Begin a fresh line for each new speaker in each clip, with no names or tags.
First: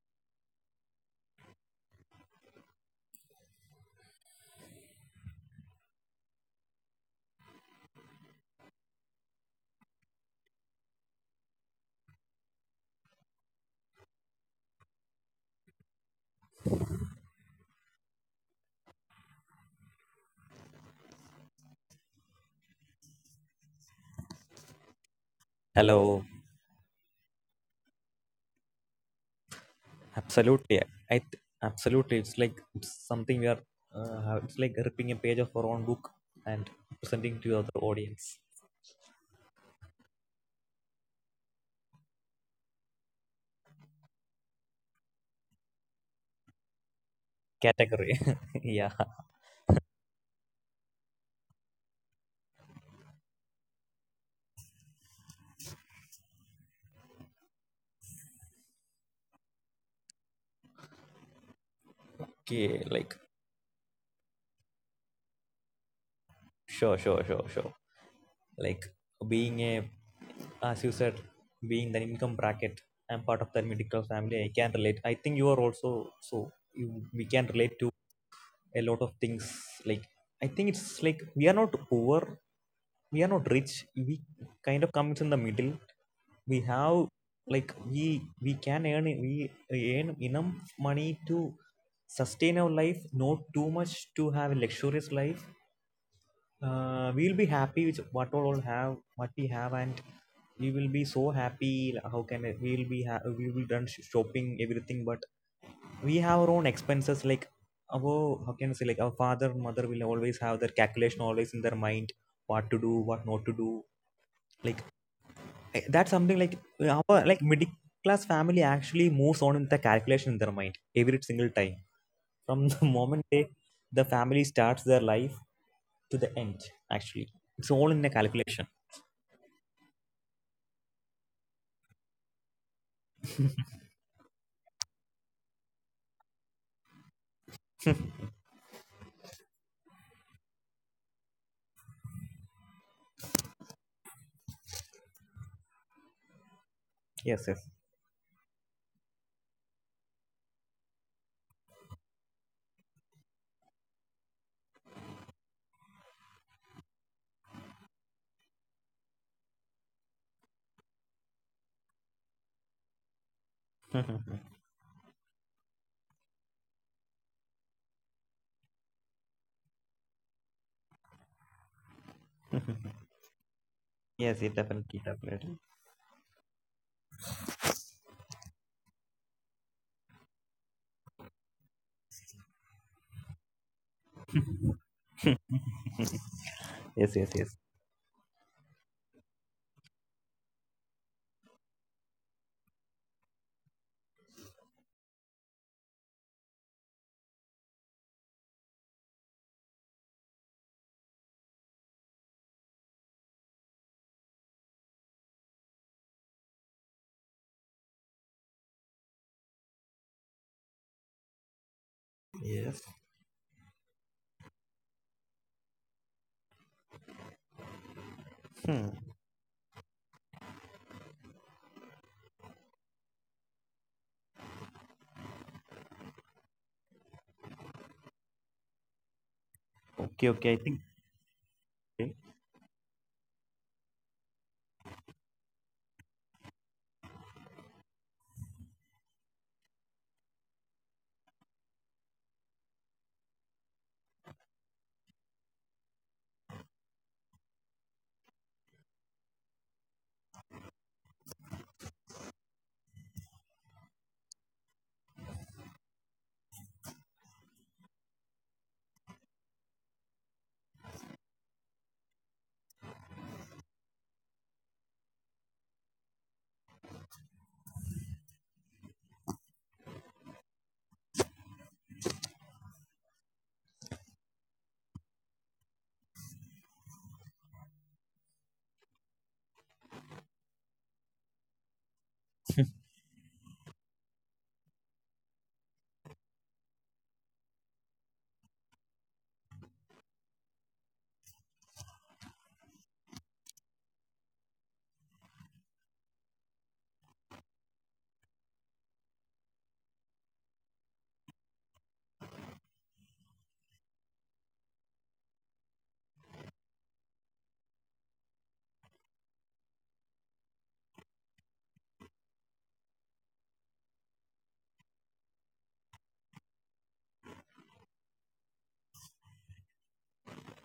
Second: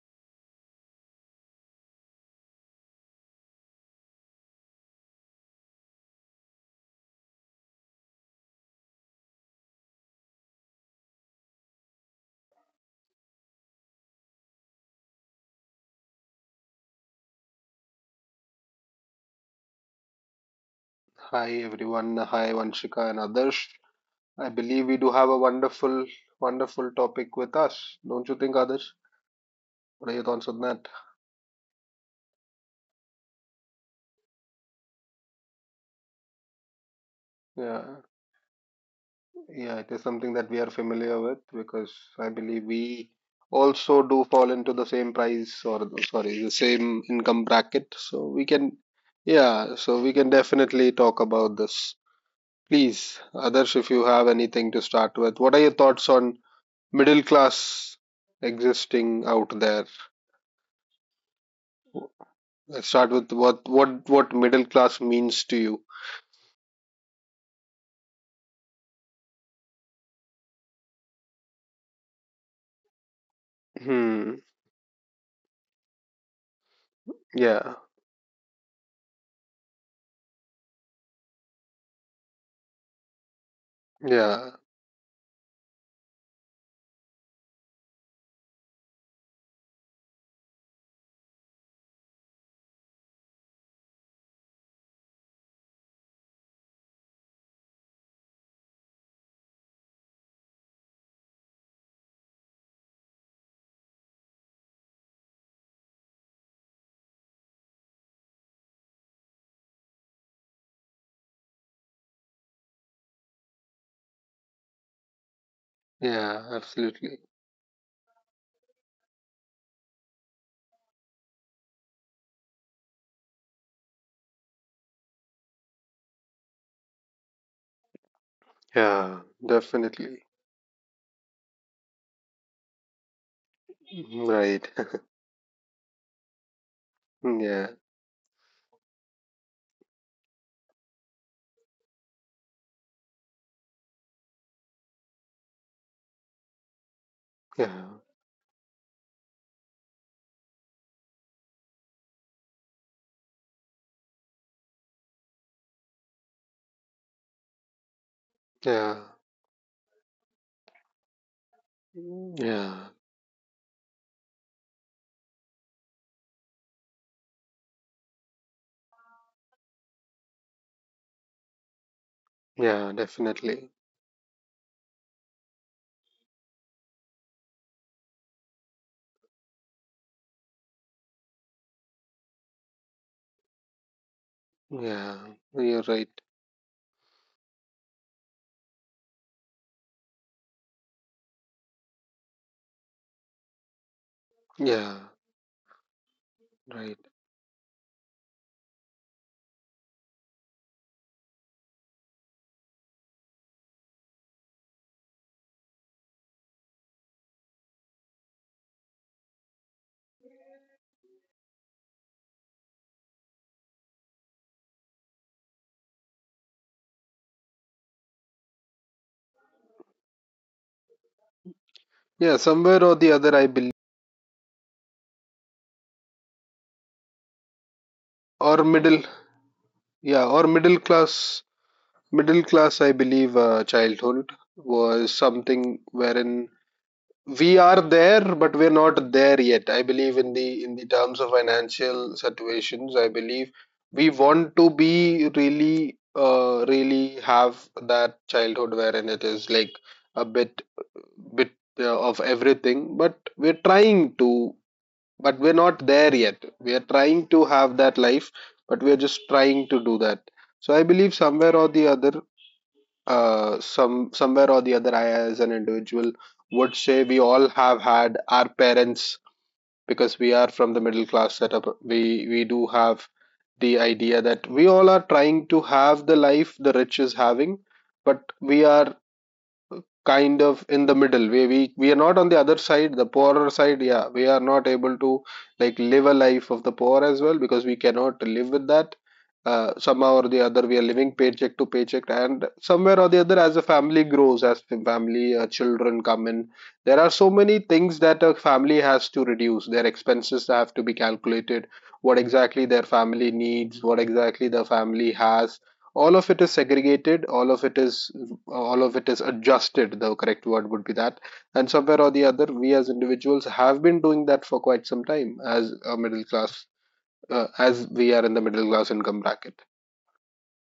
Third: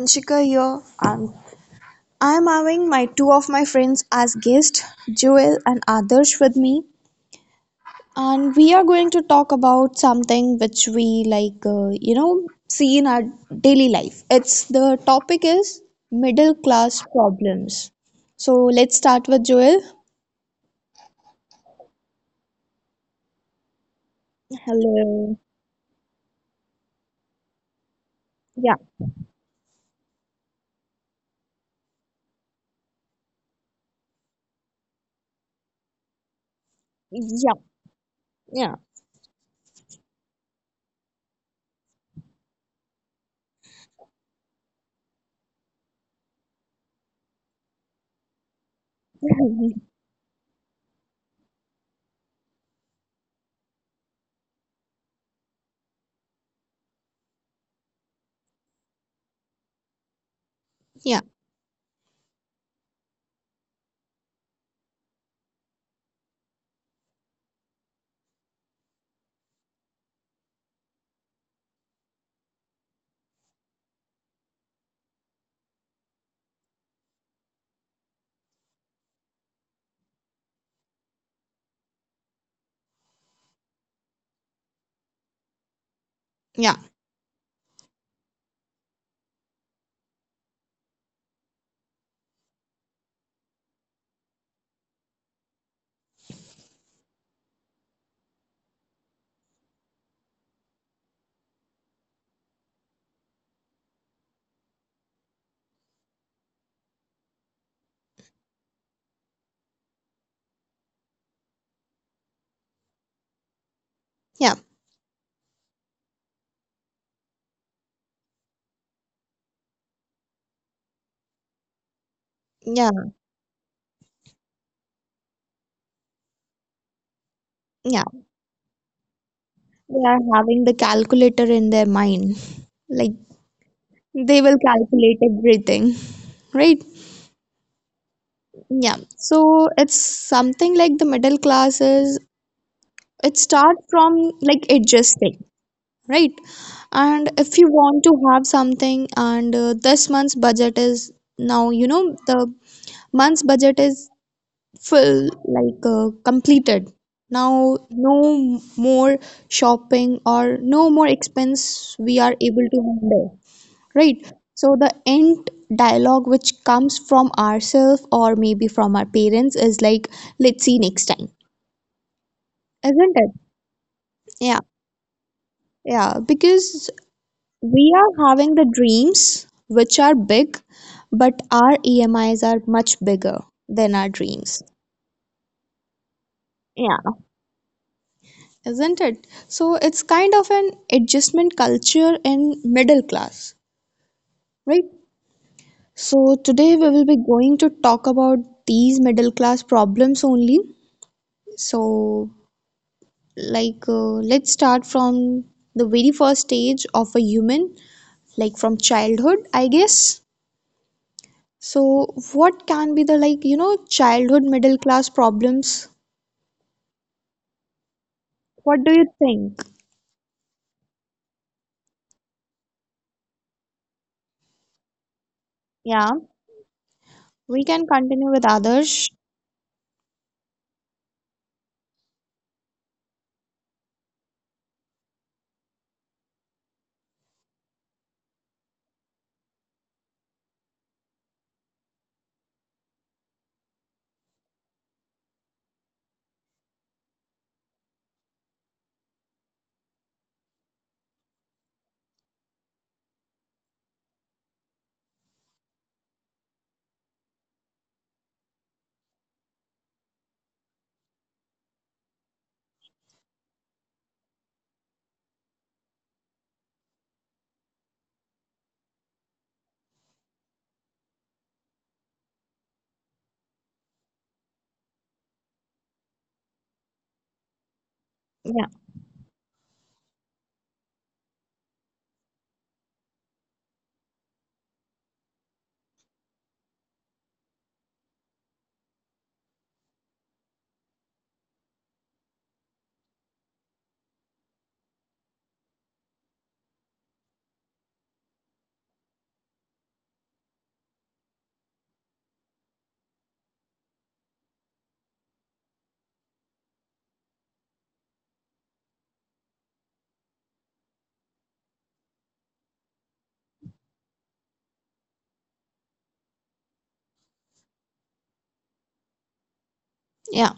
Vanshika here and I'm having my two of my friends as guests, Joel and Adarsh with me. And we are going to talk about something which we like, see in our daily life. It's the topic is middle class problems. So let's start with Joel.
Hi everyone. Hi Vanshika and Adarsh. I believe we do have a
Hello.
wonderful,
Hello.
wonderful topic with us. Don't you think,
Yeah.
Adarsh? What are your thoughts on
Absolutely.
that?
I th- Absolutely. It's like it's something we are. Uh, it's like ripping a page of our own book and presenting to
Yeah.
the other
Yeah,
audience
Yeah.
yeah, it is something that we are familiar with because I believe we also do fall into the same price or sorry, the same income bracket.
category.
So we can,
Yeah.
yeah, so we can definitely talk about this. Please, Adarsh, if you have anything to start with, what are your thoughts on middle class existing out there?
yeah.
Okay.
Let's start
Like
with what middle class means to you.
sure, sure, sure, sure. Like being a, as you said, being the income bracket. I'm part of that middle class family.
Hmm.
I can relate. I think you are also so. You, we can relate
Yeah.
to a lot of things. Like, I think it's like we are not poor, we are not rich, we
Yeah.
kind of comes in the middle. We
Yeah.
have, like, we can earn, we earn enough money to sustain our life, not too much to have a luxurious life. We'll be happy with what all have what we have, and we will be so happy. Like, how can I, we will shopping everything. But we have our own expenses, like our— how can I say — like our father, mother will always have their calculation always in their mind, what to do, what not to do, like... That's something
Yeah.
like... Our,
Absolutely.
like, middle class family actually moves on in the calculation in their mind every single time, from the
Yeah.
moment they— the family starts their life to the end. Actually, it's all in
Yeah.
the calculation.
Yeah.
They are
Definitely.
having the calculator in their mind. Like they will
Right.
calculate everything, right?
yeah.
Yeah. So it's something like the middle classes. It starts from like adjusting, right? And
Yes,
if
yes.
you
Yeah.
want to have something, and this month's budget is now, the month's budget is full, like completed. Now, no
Yeah.
more shopping or no more expense we are able to
Yeah.
handle. Right, so the end dialogue which comes from ourselves or maybe from our parents is like, let's see next time.
Yeah.
Isn't it?
Definitely.
Yes, it
Yeah,
definitely definitely.
yeah, because we are having the dreams which are big, but our EMIs are much bigger than our dreams.
Yeah. You're right.
Yeah,
Yes, yes, yes,
isn't it? So it's kind of an adjustment culture in middle class, right?
Yeah.
So today
Right.
we will be going to talk about these middle class problems only. So, let's start from the very first stage of a human, like from childhood, I guess. So what
yes.
can be the, like, you know, childhood middle class problems?
Hmm.
What do you think?
Yeah. Somewhere or the other, I believe,
Yeah, we can continue with
or middle.
others.
Yeah.
Okay,
Or
okay, I think...
middle class. Middle class, I believe, childhood was something wherein we are there, but we're not there yet, I believe, in the terms of financial situations. I believe we want to be really really have that childhood wherein it is like a bit of everything, but we're trying to but we're not there yet. We are trying to have that life, but we're just trying to do that. So I believe somewhere or the other, somewhere or the other, I as an individual would say we all have had our parents. Because we are from the middle class setup, we do have the idea that we all are trying to have the life the rich is having, but we
Yeah.
are kind of in the middle where we are not on the other side, the poorer side. Yeah, we are not able to like live a life of the poor as well, because we cannot live with that. Somehow or the other, we are living paycheck to paycheck, and somewhere or the other, as a family grows, as the family children come in, there are so many things that a family has to reduce. Their expenses have to be calculated, what exactly their family needs, what exactly the family has. All of it is segregated, all of it is adjusted. The correct word would be that. And somewhere or the other, we as individuals have been doing that for quite some time as a middle class, as we are in the middle class income bracket.
Yeah.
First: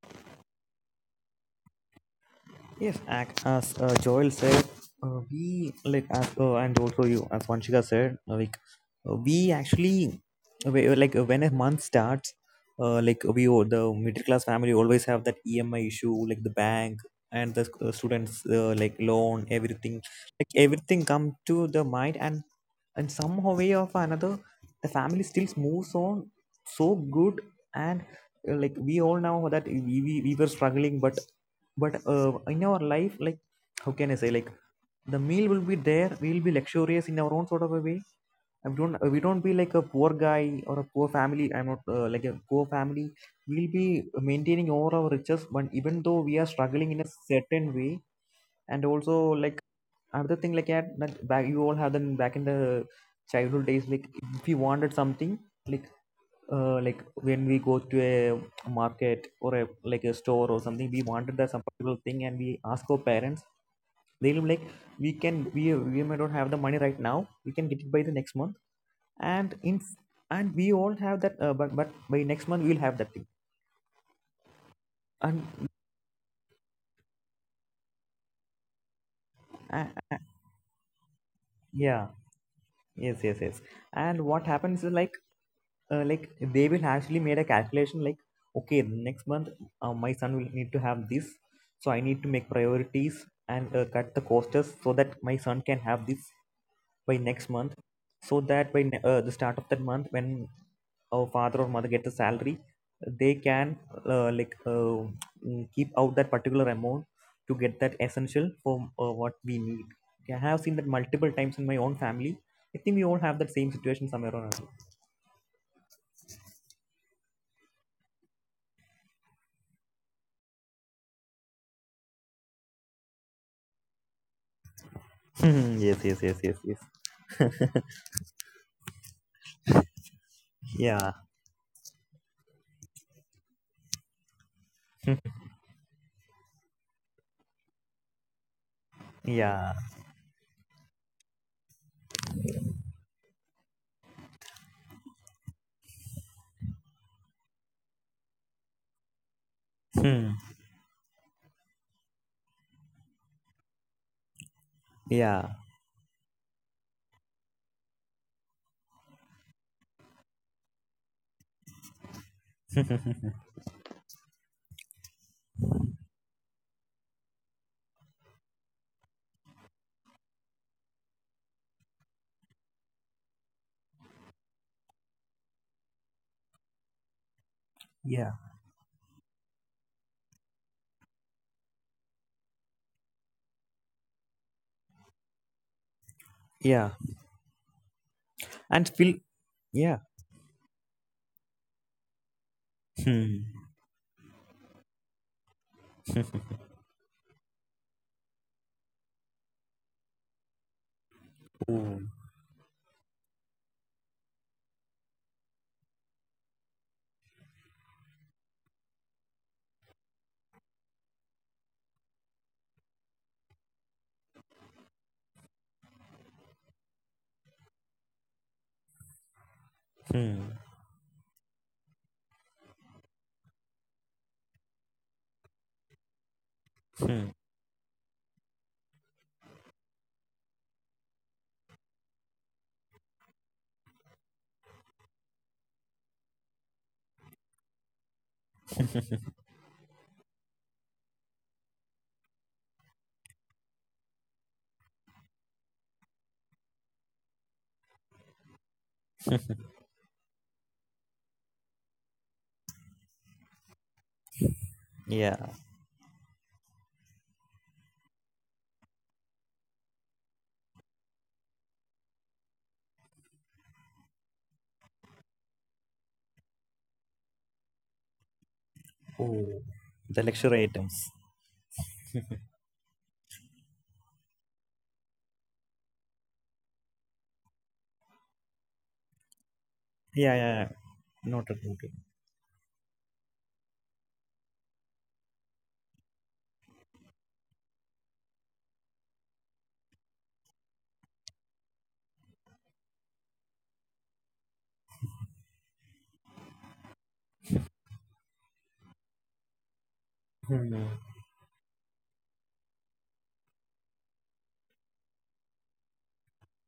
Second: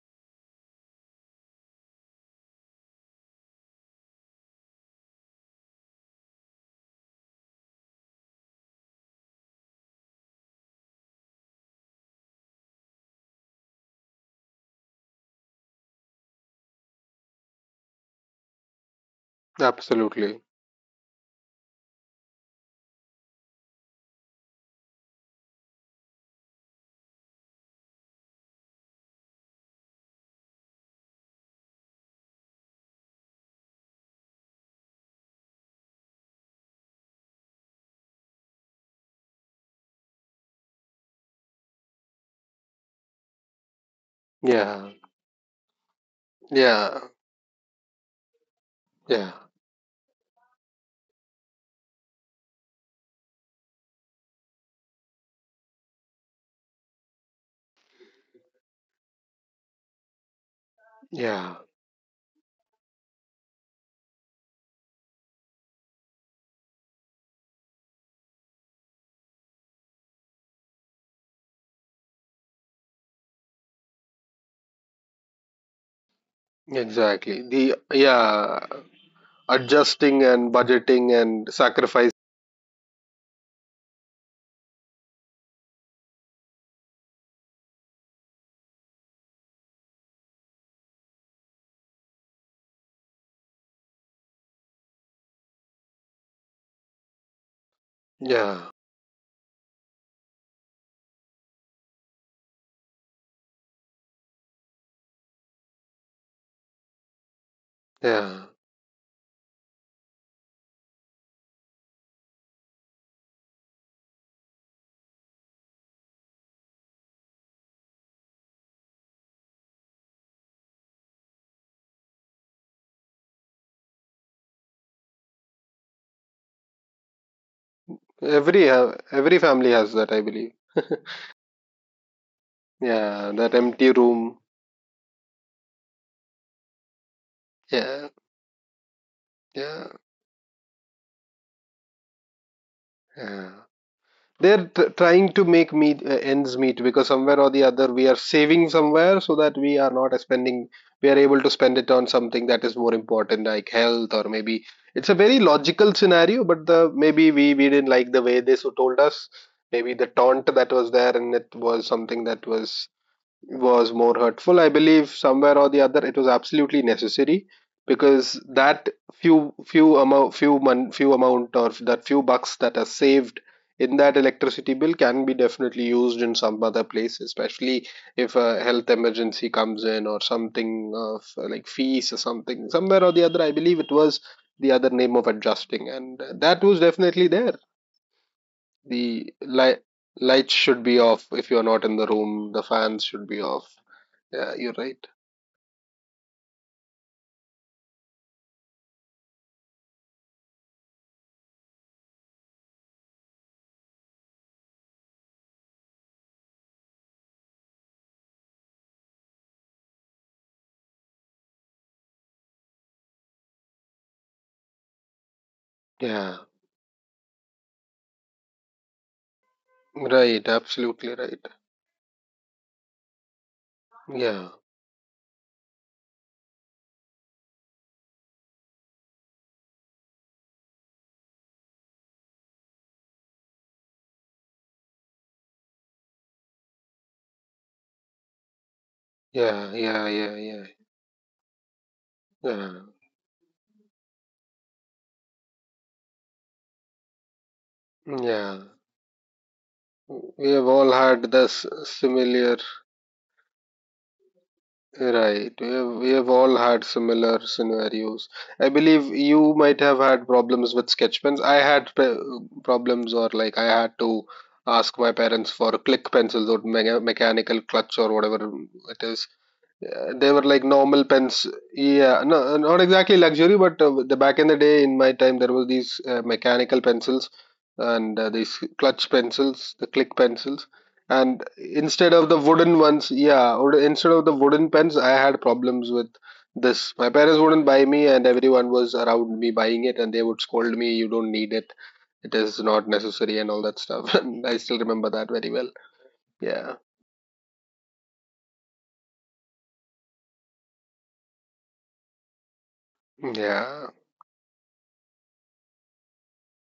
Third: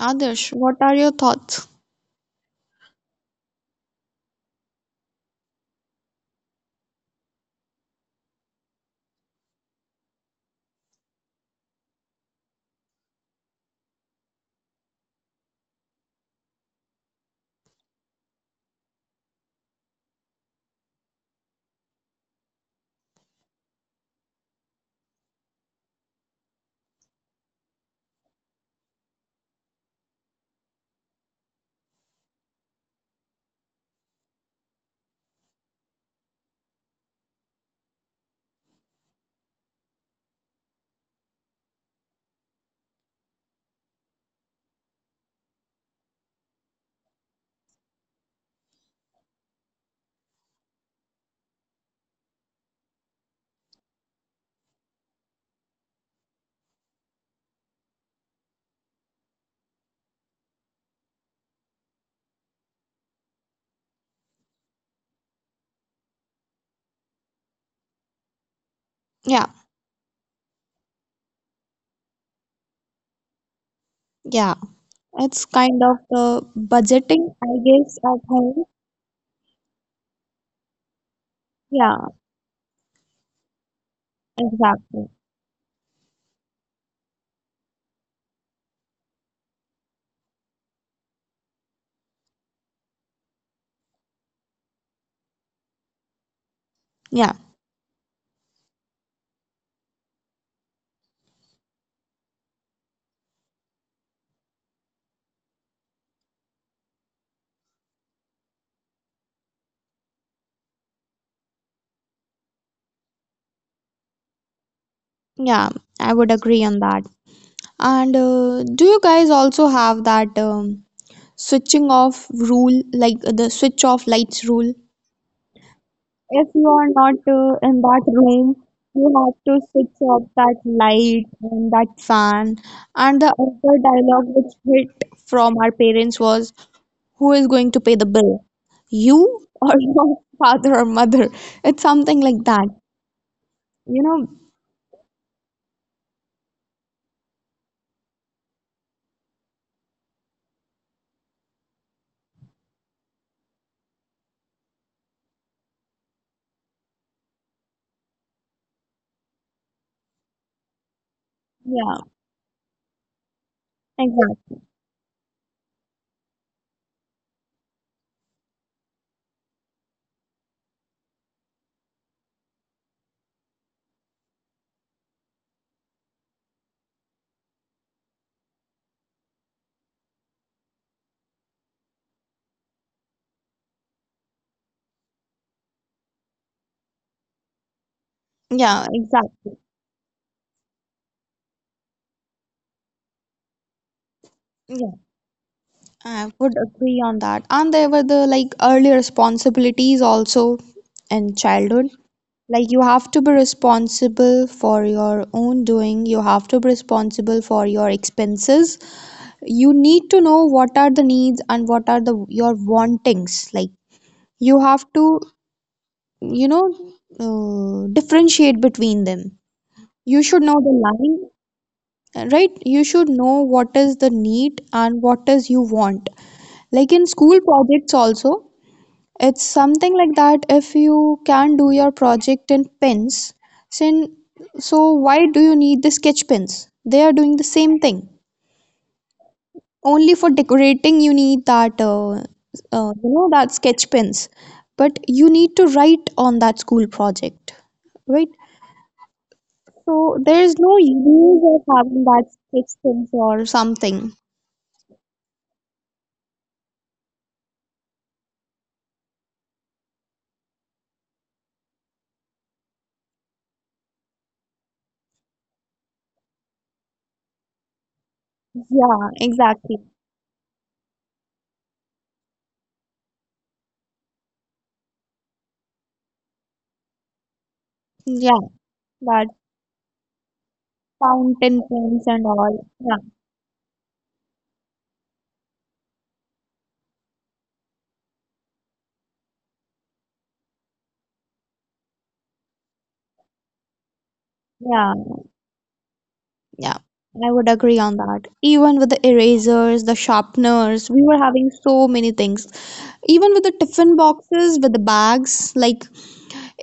Others, what are your thoughts?
Yes, as Joel said, we like as and also you as Vanshika said, like we actually like when a month starts, like the middle class family always have that EMI issue, like the bank and the students like loan, everything,
Absolutely.
like everything come to the mind. And somehow way or another, the family still moves on so good. And like we all know that we were struggling, but in our life, like, how can I say, like, the meal will be there, we'll be luxurious in our own sort of a way. I don't We don't be like a poor guy or a poor family, I'm not like a poor family. We'll be maintaining
Yeah.
all our riches, but even though we are struggling
Yeah.
in a certain way. And also,
Yeah.
like, another thing, like, yeah, that back you all have them back in the childhood days, like, if we wanted something, like, like, when we go to a market or a, like, a store or something, we wanted that
Yeah.
some particular thing and we ask our parents. They'll be like, we may not have the money right now, we can get it by the next month.
Yeah.
And in... and we all have that, but by next month we'll have that thing.
Yeah, it's
And
kind of the budgeting,
Exactly,
I
the,
guess, at
yeah,
home.
uh, uh,
adjusting and budgeting and
Yeah,
yeah.
sacrifice.
Yes, yes, yes. And what happens is,
exactly.
like, like, they will actually made a calculation, like, okay, next month my son will need to have this, so I need to make priorities and cut the costs so that my son can have this by
Yeah.
next month. So
Yeah.
that by the start of that month, when our father or mother get the salary, they can, uh, like uh, keep out that particular amount to get that
Yeah.
essential for what we need. Okay, I have seen that multiple times in my own family. I think we all have that same situation somewhere or another.
Yeah, I would agree on that. And do you guys also have that switching off rule, like the switch off lights rule?
Hmm, yes, yes, yes,
If
yes,
you
yes.
are not in that room,
Every
you have
every
to
family has
switch
that, I
off
believe.
that
Yeah.
light and that fan. And
Yeah,
the
that
other
empty
dialogue
room.
which hit
Hmm.
from our parents was, who is going to pay
Yeah.
the bill? You or
Yeah.
Yeah.
your father or mother? It's something like that.
Yeah.
You know?
Trying to make meet ends meet, because somewhere or the other, we are saving somewhere so that we are not
Hmm.
spending. We are able to spend it on something that is more important, like health, or maybe it's a very
Yeah.
logical scenario. But the maybe we didn't like the way they so told us. Maybe the taunt that was there, and it was
Yeah,
something that was more
exactly.
hurtful. I believe somewhere or the other, it was absolutely necessary. Because that few amount or that few bucks that are saved in that electricity bill can be definitely used in some other place, especially
Yeah.
if a health emergency comes in, or something of like fees or something. Somewhere or the other, I believe it was the other name of adjusting, and that was
Yeah.
definitely there.
And
Yeah,
feel.
The
exactly.
light
Yeah.
lights should be off if you're not in the room. The fans should be
Hmm.
off. Yeah, you're right.
I would agree on that. And there were the like early responsibilities also in childhood.
Ooh.
Like you have to be responsible for your own doing, you have to be responsible for your expenses. You need to know what are the needs and what are the your wantings. Like you have to,
Yeah,
you know, differentiate between them. You should
right.
Hmm.
know
Absolutely
the
right.
line, right? You should know what is the
Yeah,
need and what is you want. Like in school projects also, it's something like that, if you can do your project in pens. sin- So why do you need the sketch pens? They are doing the same thing.
yeah, yeah,
Only for
yeah, yeah,
decorating you need that uh, uh,
yeah,
you know that sketch pens. But you need to write on that school project, right?
yeah.
So
We
there
have
is
all
no
had this
use of
similar,
having that sketch pens or something.
Yeah.
right? We have all had similar scenarios. I believe you might have had problems with sketch pens. Problems, or like I had to ask my parents for click pencils or mechanical clutch or whatever it
Yeah,
is.
Oh.
exactly.
The
They were
luxury
like
items.
normal pens. Yeah, no, not exactly luxury, but the back in the day, in my time, there was these mechanical pencils and
Yeah,
these clutch
that
pencils, the click
Yeah, yeah, yeah.
pencils. And
fountain
Noted, noted.
pens
instead
and
of the
all.
wooden
Yeah,
ones, yeah, or instead of the wooden pens, I had problems with this. My parents wouldn't buy me, and everyone was around me buying it, and they would scold me, "You don't need it. It is not necessary," and all that stuff. And I still
yeah.
remember that very well. Yeah,
Yeah, I would agree on that. Even with the erasers, the
Hmm.
sharpeners, we were having so many things. Even with the
yeah,
tiffin boxes, with the bags, like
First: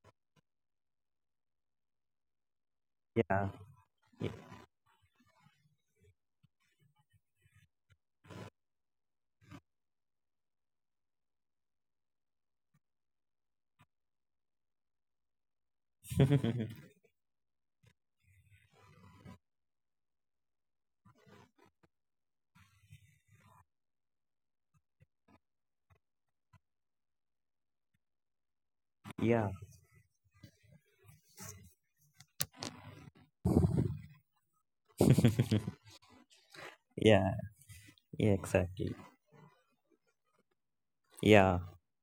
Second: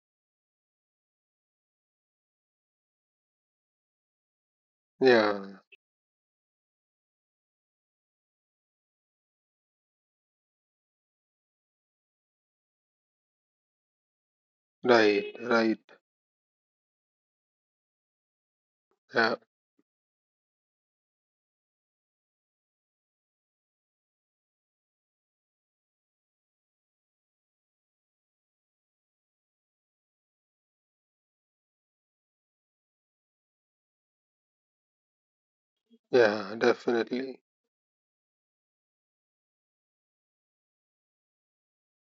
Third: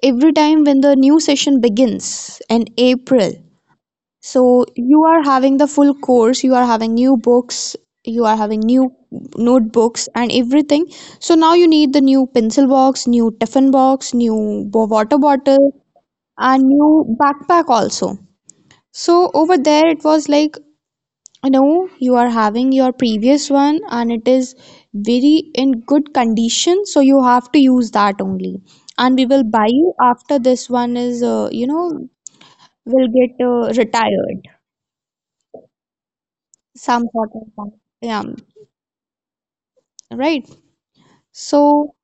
every time when the new session begins in April.
Yeah.
So you are having
yeah.
the full course, you are having new books, you are having new notebooks and everything. So now you need the new pencil box, new tiffin box, new water
Right,
bottle,
right.
and new backpack also. So
Yeah.
over there, it was like, I know you are having your previous one and it is very in good condition, so you have to use that only. And we will
Yeah.
buy you after this one is, will get retired.
Yeah,
Some sort
Yeah.
definitely.
of that. Yeah,
Yeah. Exactly.
right.
Yeah.
So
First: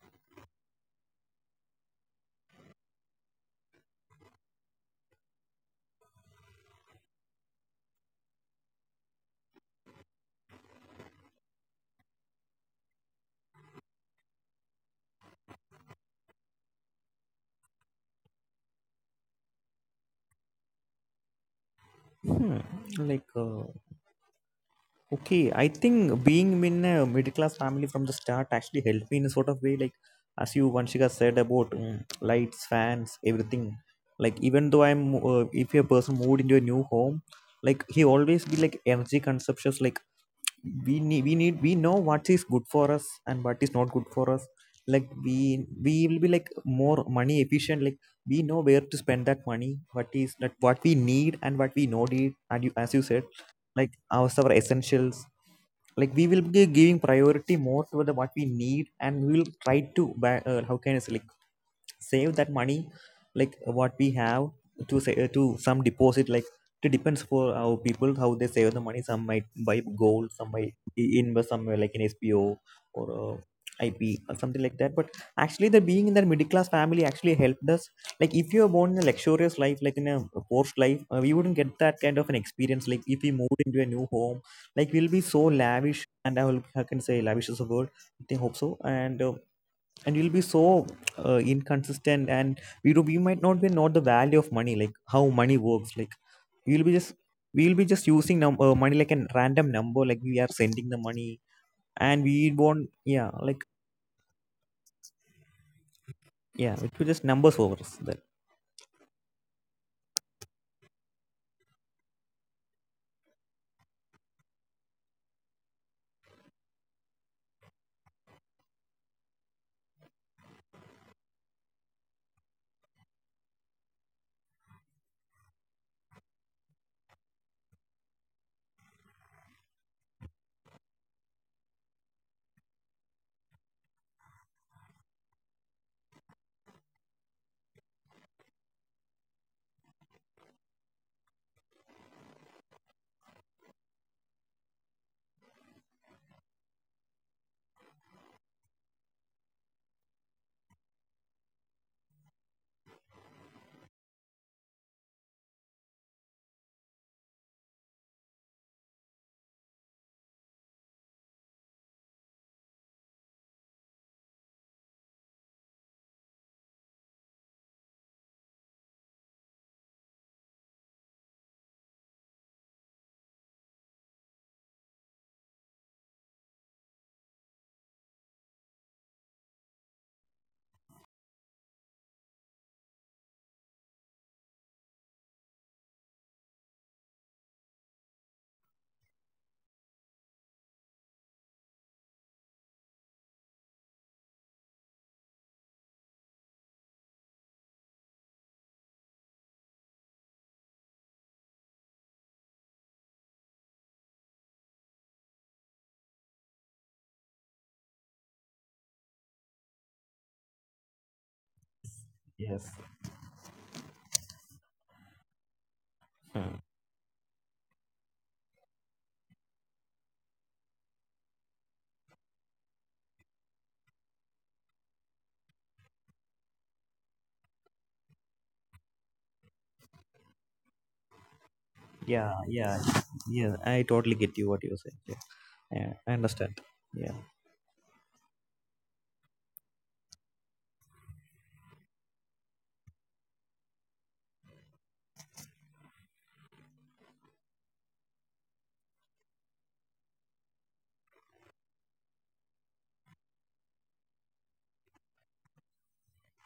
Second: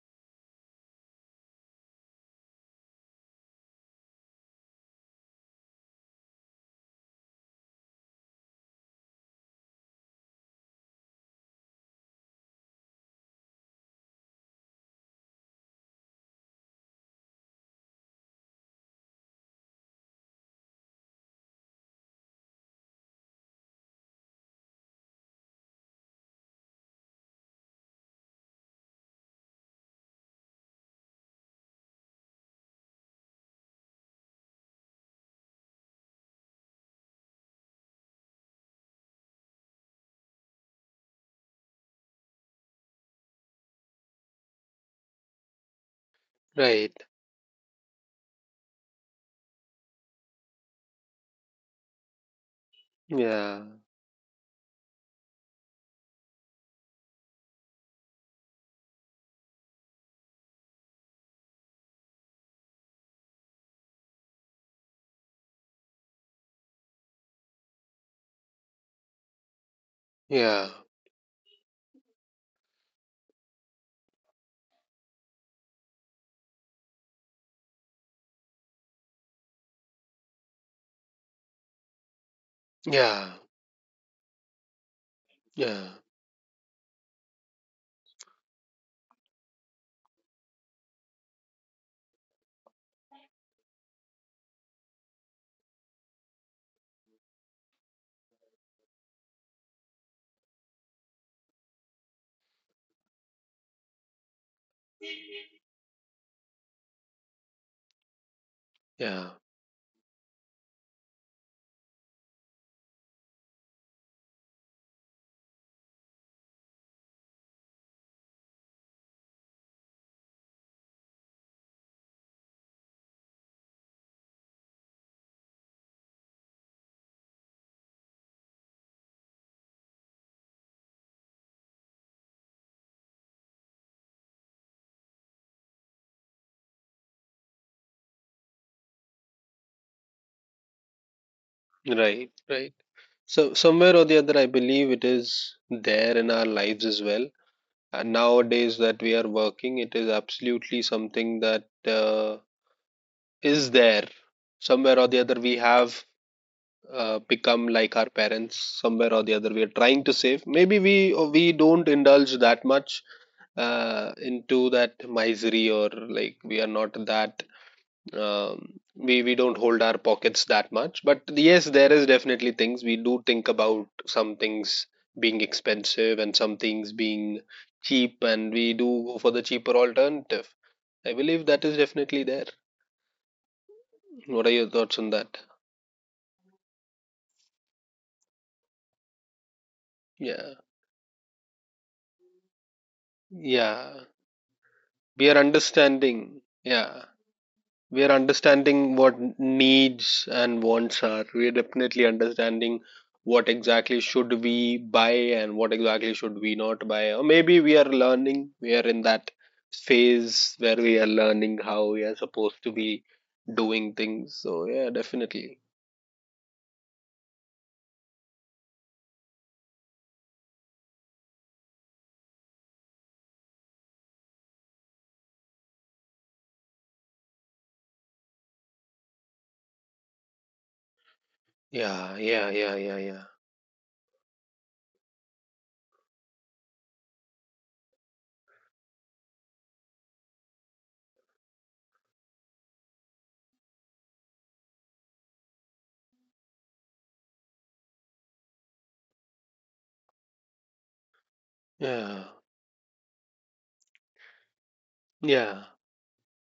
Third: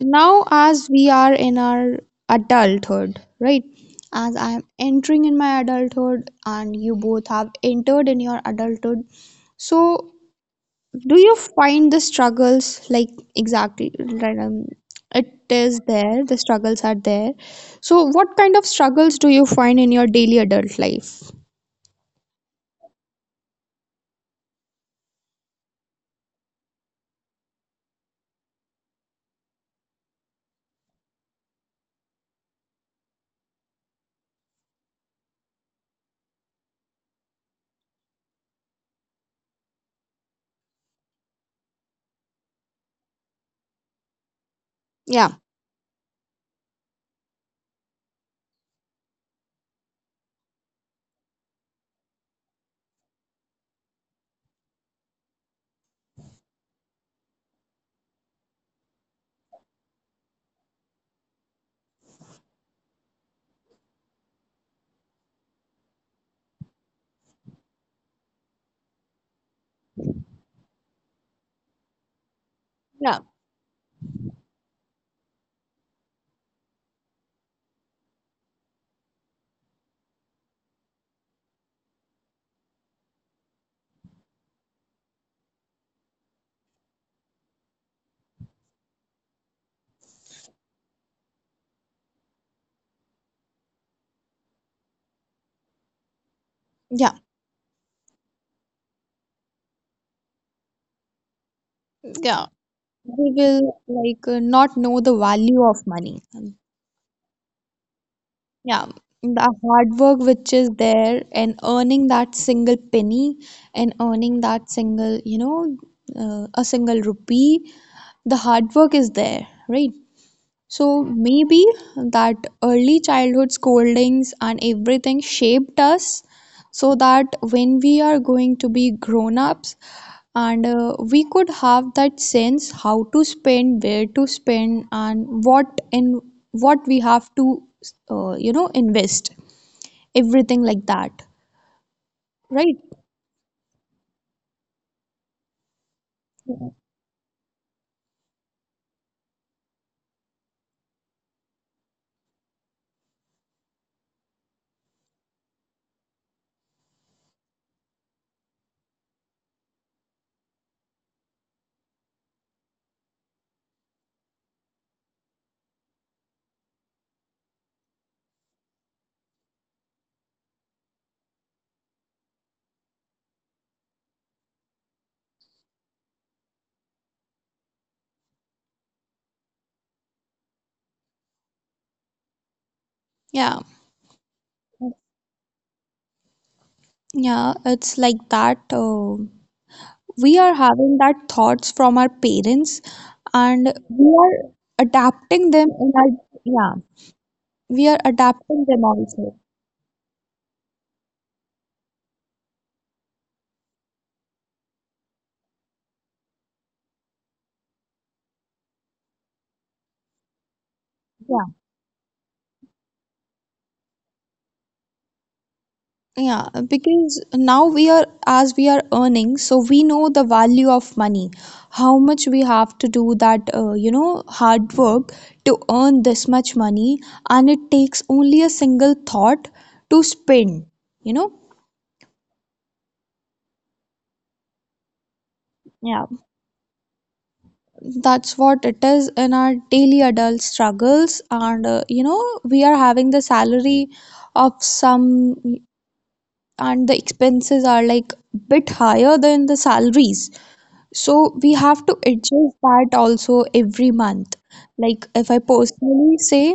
now, as we are in our adulthood, right? As I am entering in my adulthood, and you both have entered in your adulthood, so do you find the struggles like exactly right, it is there, the struggles are there. So what kind of struggles do you find in your daily adult life?
Hmm. Like. Okay, I think being in a middle class family from the start actually helped me in a sort of way, like, as you, Vanshika, said about lights, fans, everything. Like even though if a person moved into a new home, like, he always be like energy consumptions. Like we know what is good for us and what is not good for us. Like
Yeah.
we will be like
Right.
more money efficient. Like we know where to spend that money, what is that, what we need and what we not need. And you, as you said,
Yeah.
like our essentials, like we will be giving priority more to the what we need, and we will try to how can I say, like, save that money, like, what we have to say, to some deposit. Like, it depends for how people how they save the money. Some might buy gold, some
Yeah.
might invest somewhere, like in spo, or
Yeah,
ip, or something like that. But actually, the being in that middle class family actually helped us. Like if you are born in a luxurious life, like in a porsche life, we wouldn't get that kind of an experience. Like if we
Yeah.
moved into a new home, like, we'll be so
Yeah.
lavish, and I can say lavish is a word, I think, hope so. And and you'll be so inconsistent. And we might not be know the value of money, like how money works. Like you'll be just
yeah,
we'll be just using money like a random number, like we are sending the money and
yeah,
we won't, yeah,
we
like...
will not know the value of money.
yeah, it will just numbers over us then.
Yeah,
Yeah.
the hard work which is there and earning that single penny and earning that single, a single rupee, the hard work is there, right? So maybe that early childhood scoldings and everything shaped us so that when we are going to be grown ups, and we could have that sense how to spend, where to spend, and what in what we have to , you know, invest everything like that,
Right. Right.
right?
So somewhere or the other, I believe it is there in our lives as well. And nowadays that we are working, it is absolutely something that is there. Somewhere or the other, we have become like our parents. Somewhere or the other, we are trying to save. Maybe we don't indulge that much into that misery, or like we are not that we don't hold our pockets that much. But yes, there is definitely things we do think about, some things being expensive and some things being cheap, and we do go for the cheaper alternative. I believe that is definitely there.
Yeah.
What are your thoughts on that?
Yeah, it's like that, we
Yeah.
are having that thoughts from our parents and
Yeah,
we are
we are
adapting them in our.
understanding,
Yeah,
yeah.
we are
We are
adapting
understanding
them
what
also.
needs and wants are. We are definitely understanding what exactly should we buy and what exactly should we not buy, or maybe we are learning. We are in that phase where we are
Yeah.
learning how we are supposed to
Yes.
be doing things, so yeah, definitely.
Yeah,
Hmm.
because now we are, as we are earning, so we know the value of money, how much we have to do that , you know, hard work to earn this much money. And it takes only a single thought to spend, you know?
yeah
Yeah,
yeah yeah
yeah,
yeah yeah
yeah, I totally get you what you're saying. Yeah, yeah,
Yeah,
I understand.
that's what it is in our daily adult struggles. And we are having the salary of some, and the expenses are like bit higher than the salaries, so we have to
yeah
adjust that also every month. Like if I
yeah
personally say,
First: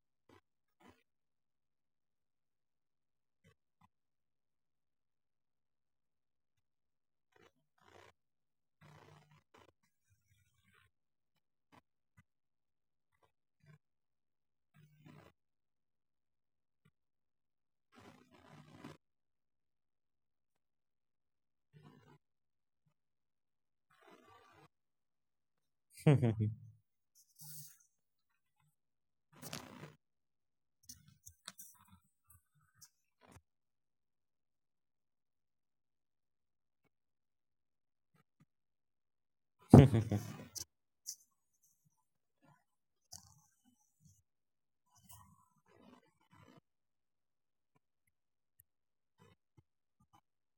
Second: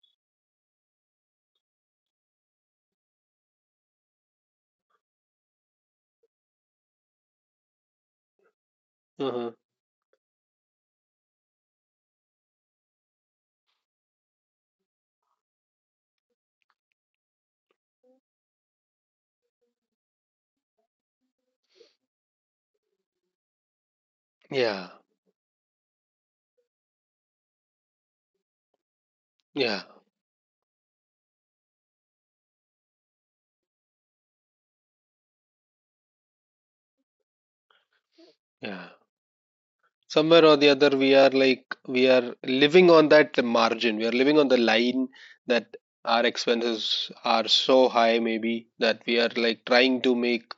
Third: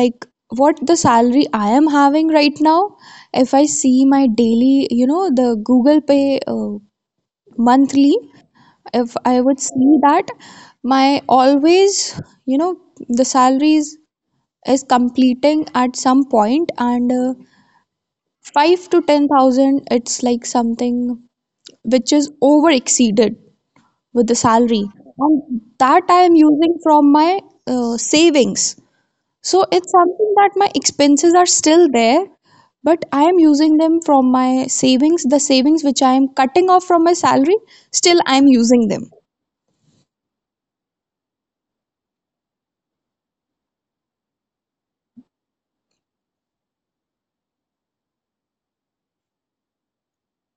like, what the salary I am having right now, if I see my daily, you know, the Google Pay monthly, if I
uh-huh.
would see that, my always, you know, the salaries is completing at some point, and 5 to 10,000, it's like something which is over exceeded with the salary,
Yeah,
and that I
Yeah.
am using from my savings. So
yeah,
it's something that my expenses are still there, but I am using them from my savings, the savings which I am cutting off from my salary, still I am
yeah.
using them.
Somewhere or the other, we are like we are living on that margin. We are living on the line that our expenses are so high, maybe that we are like trying to make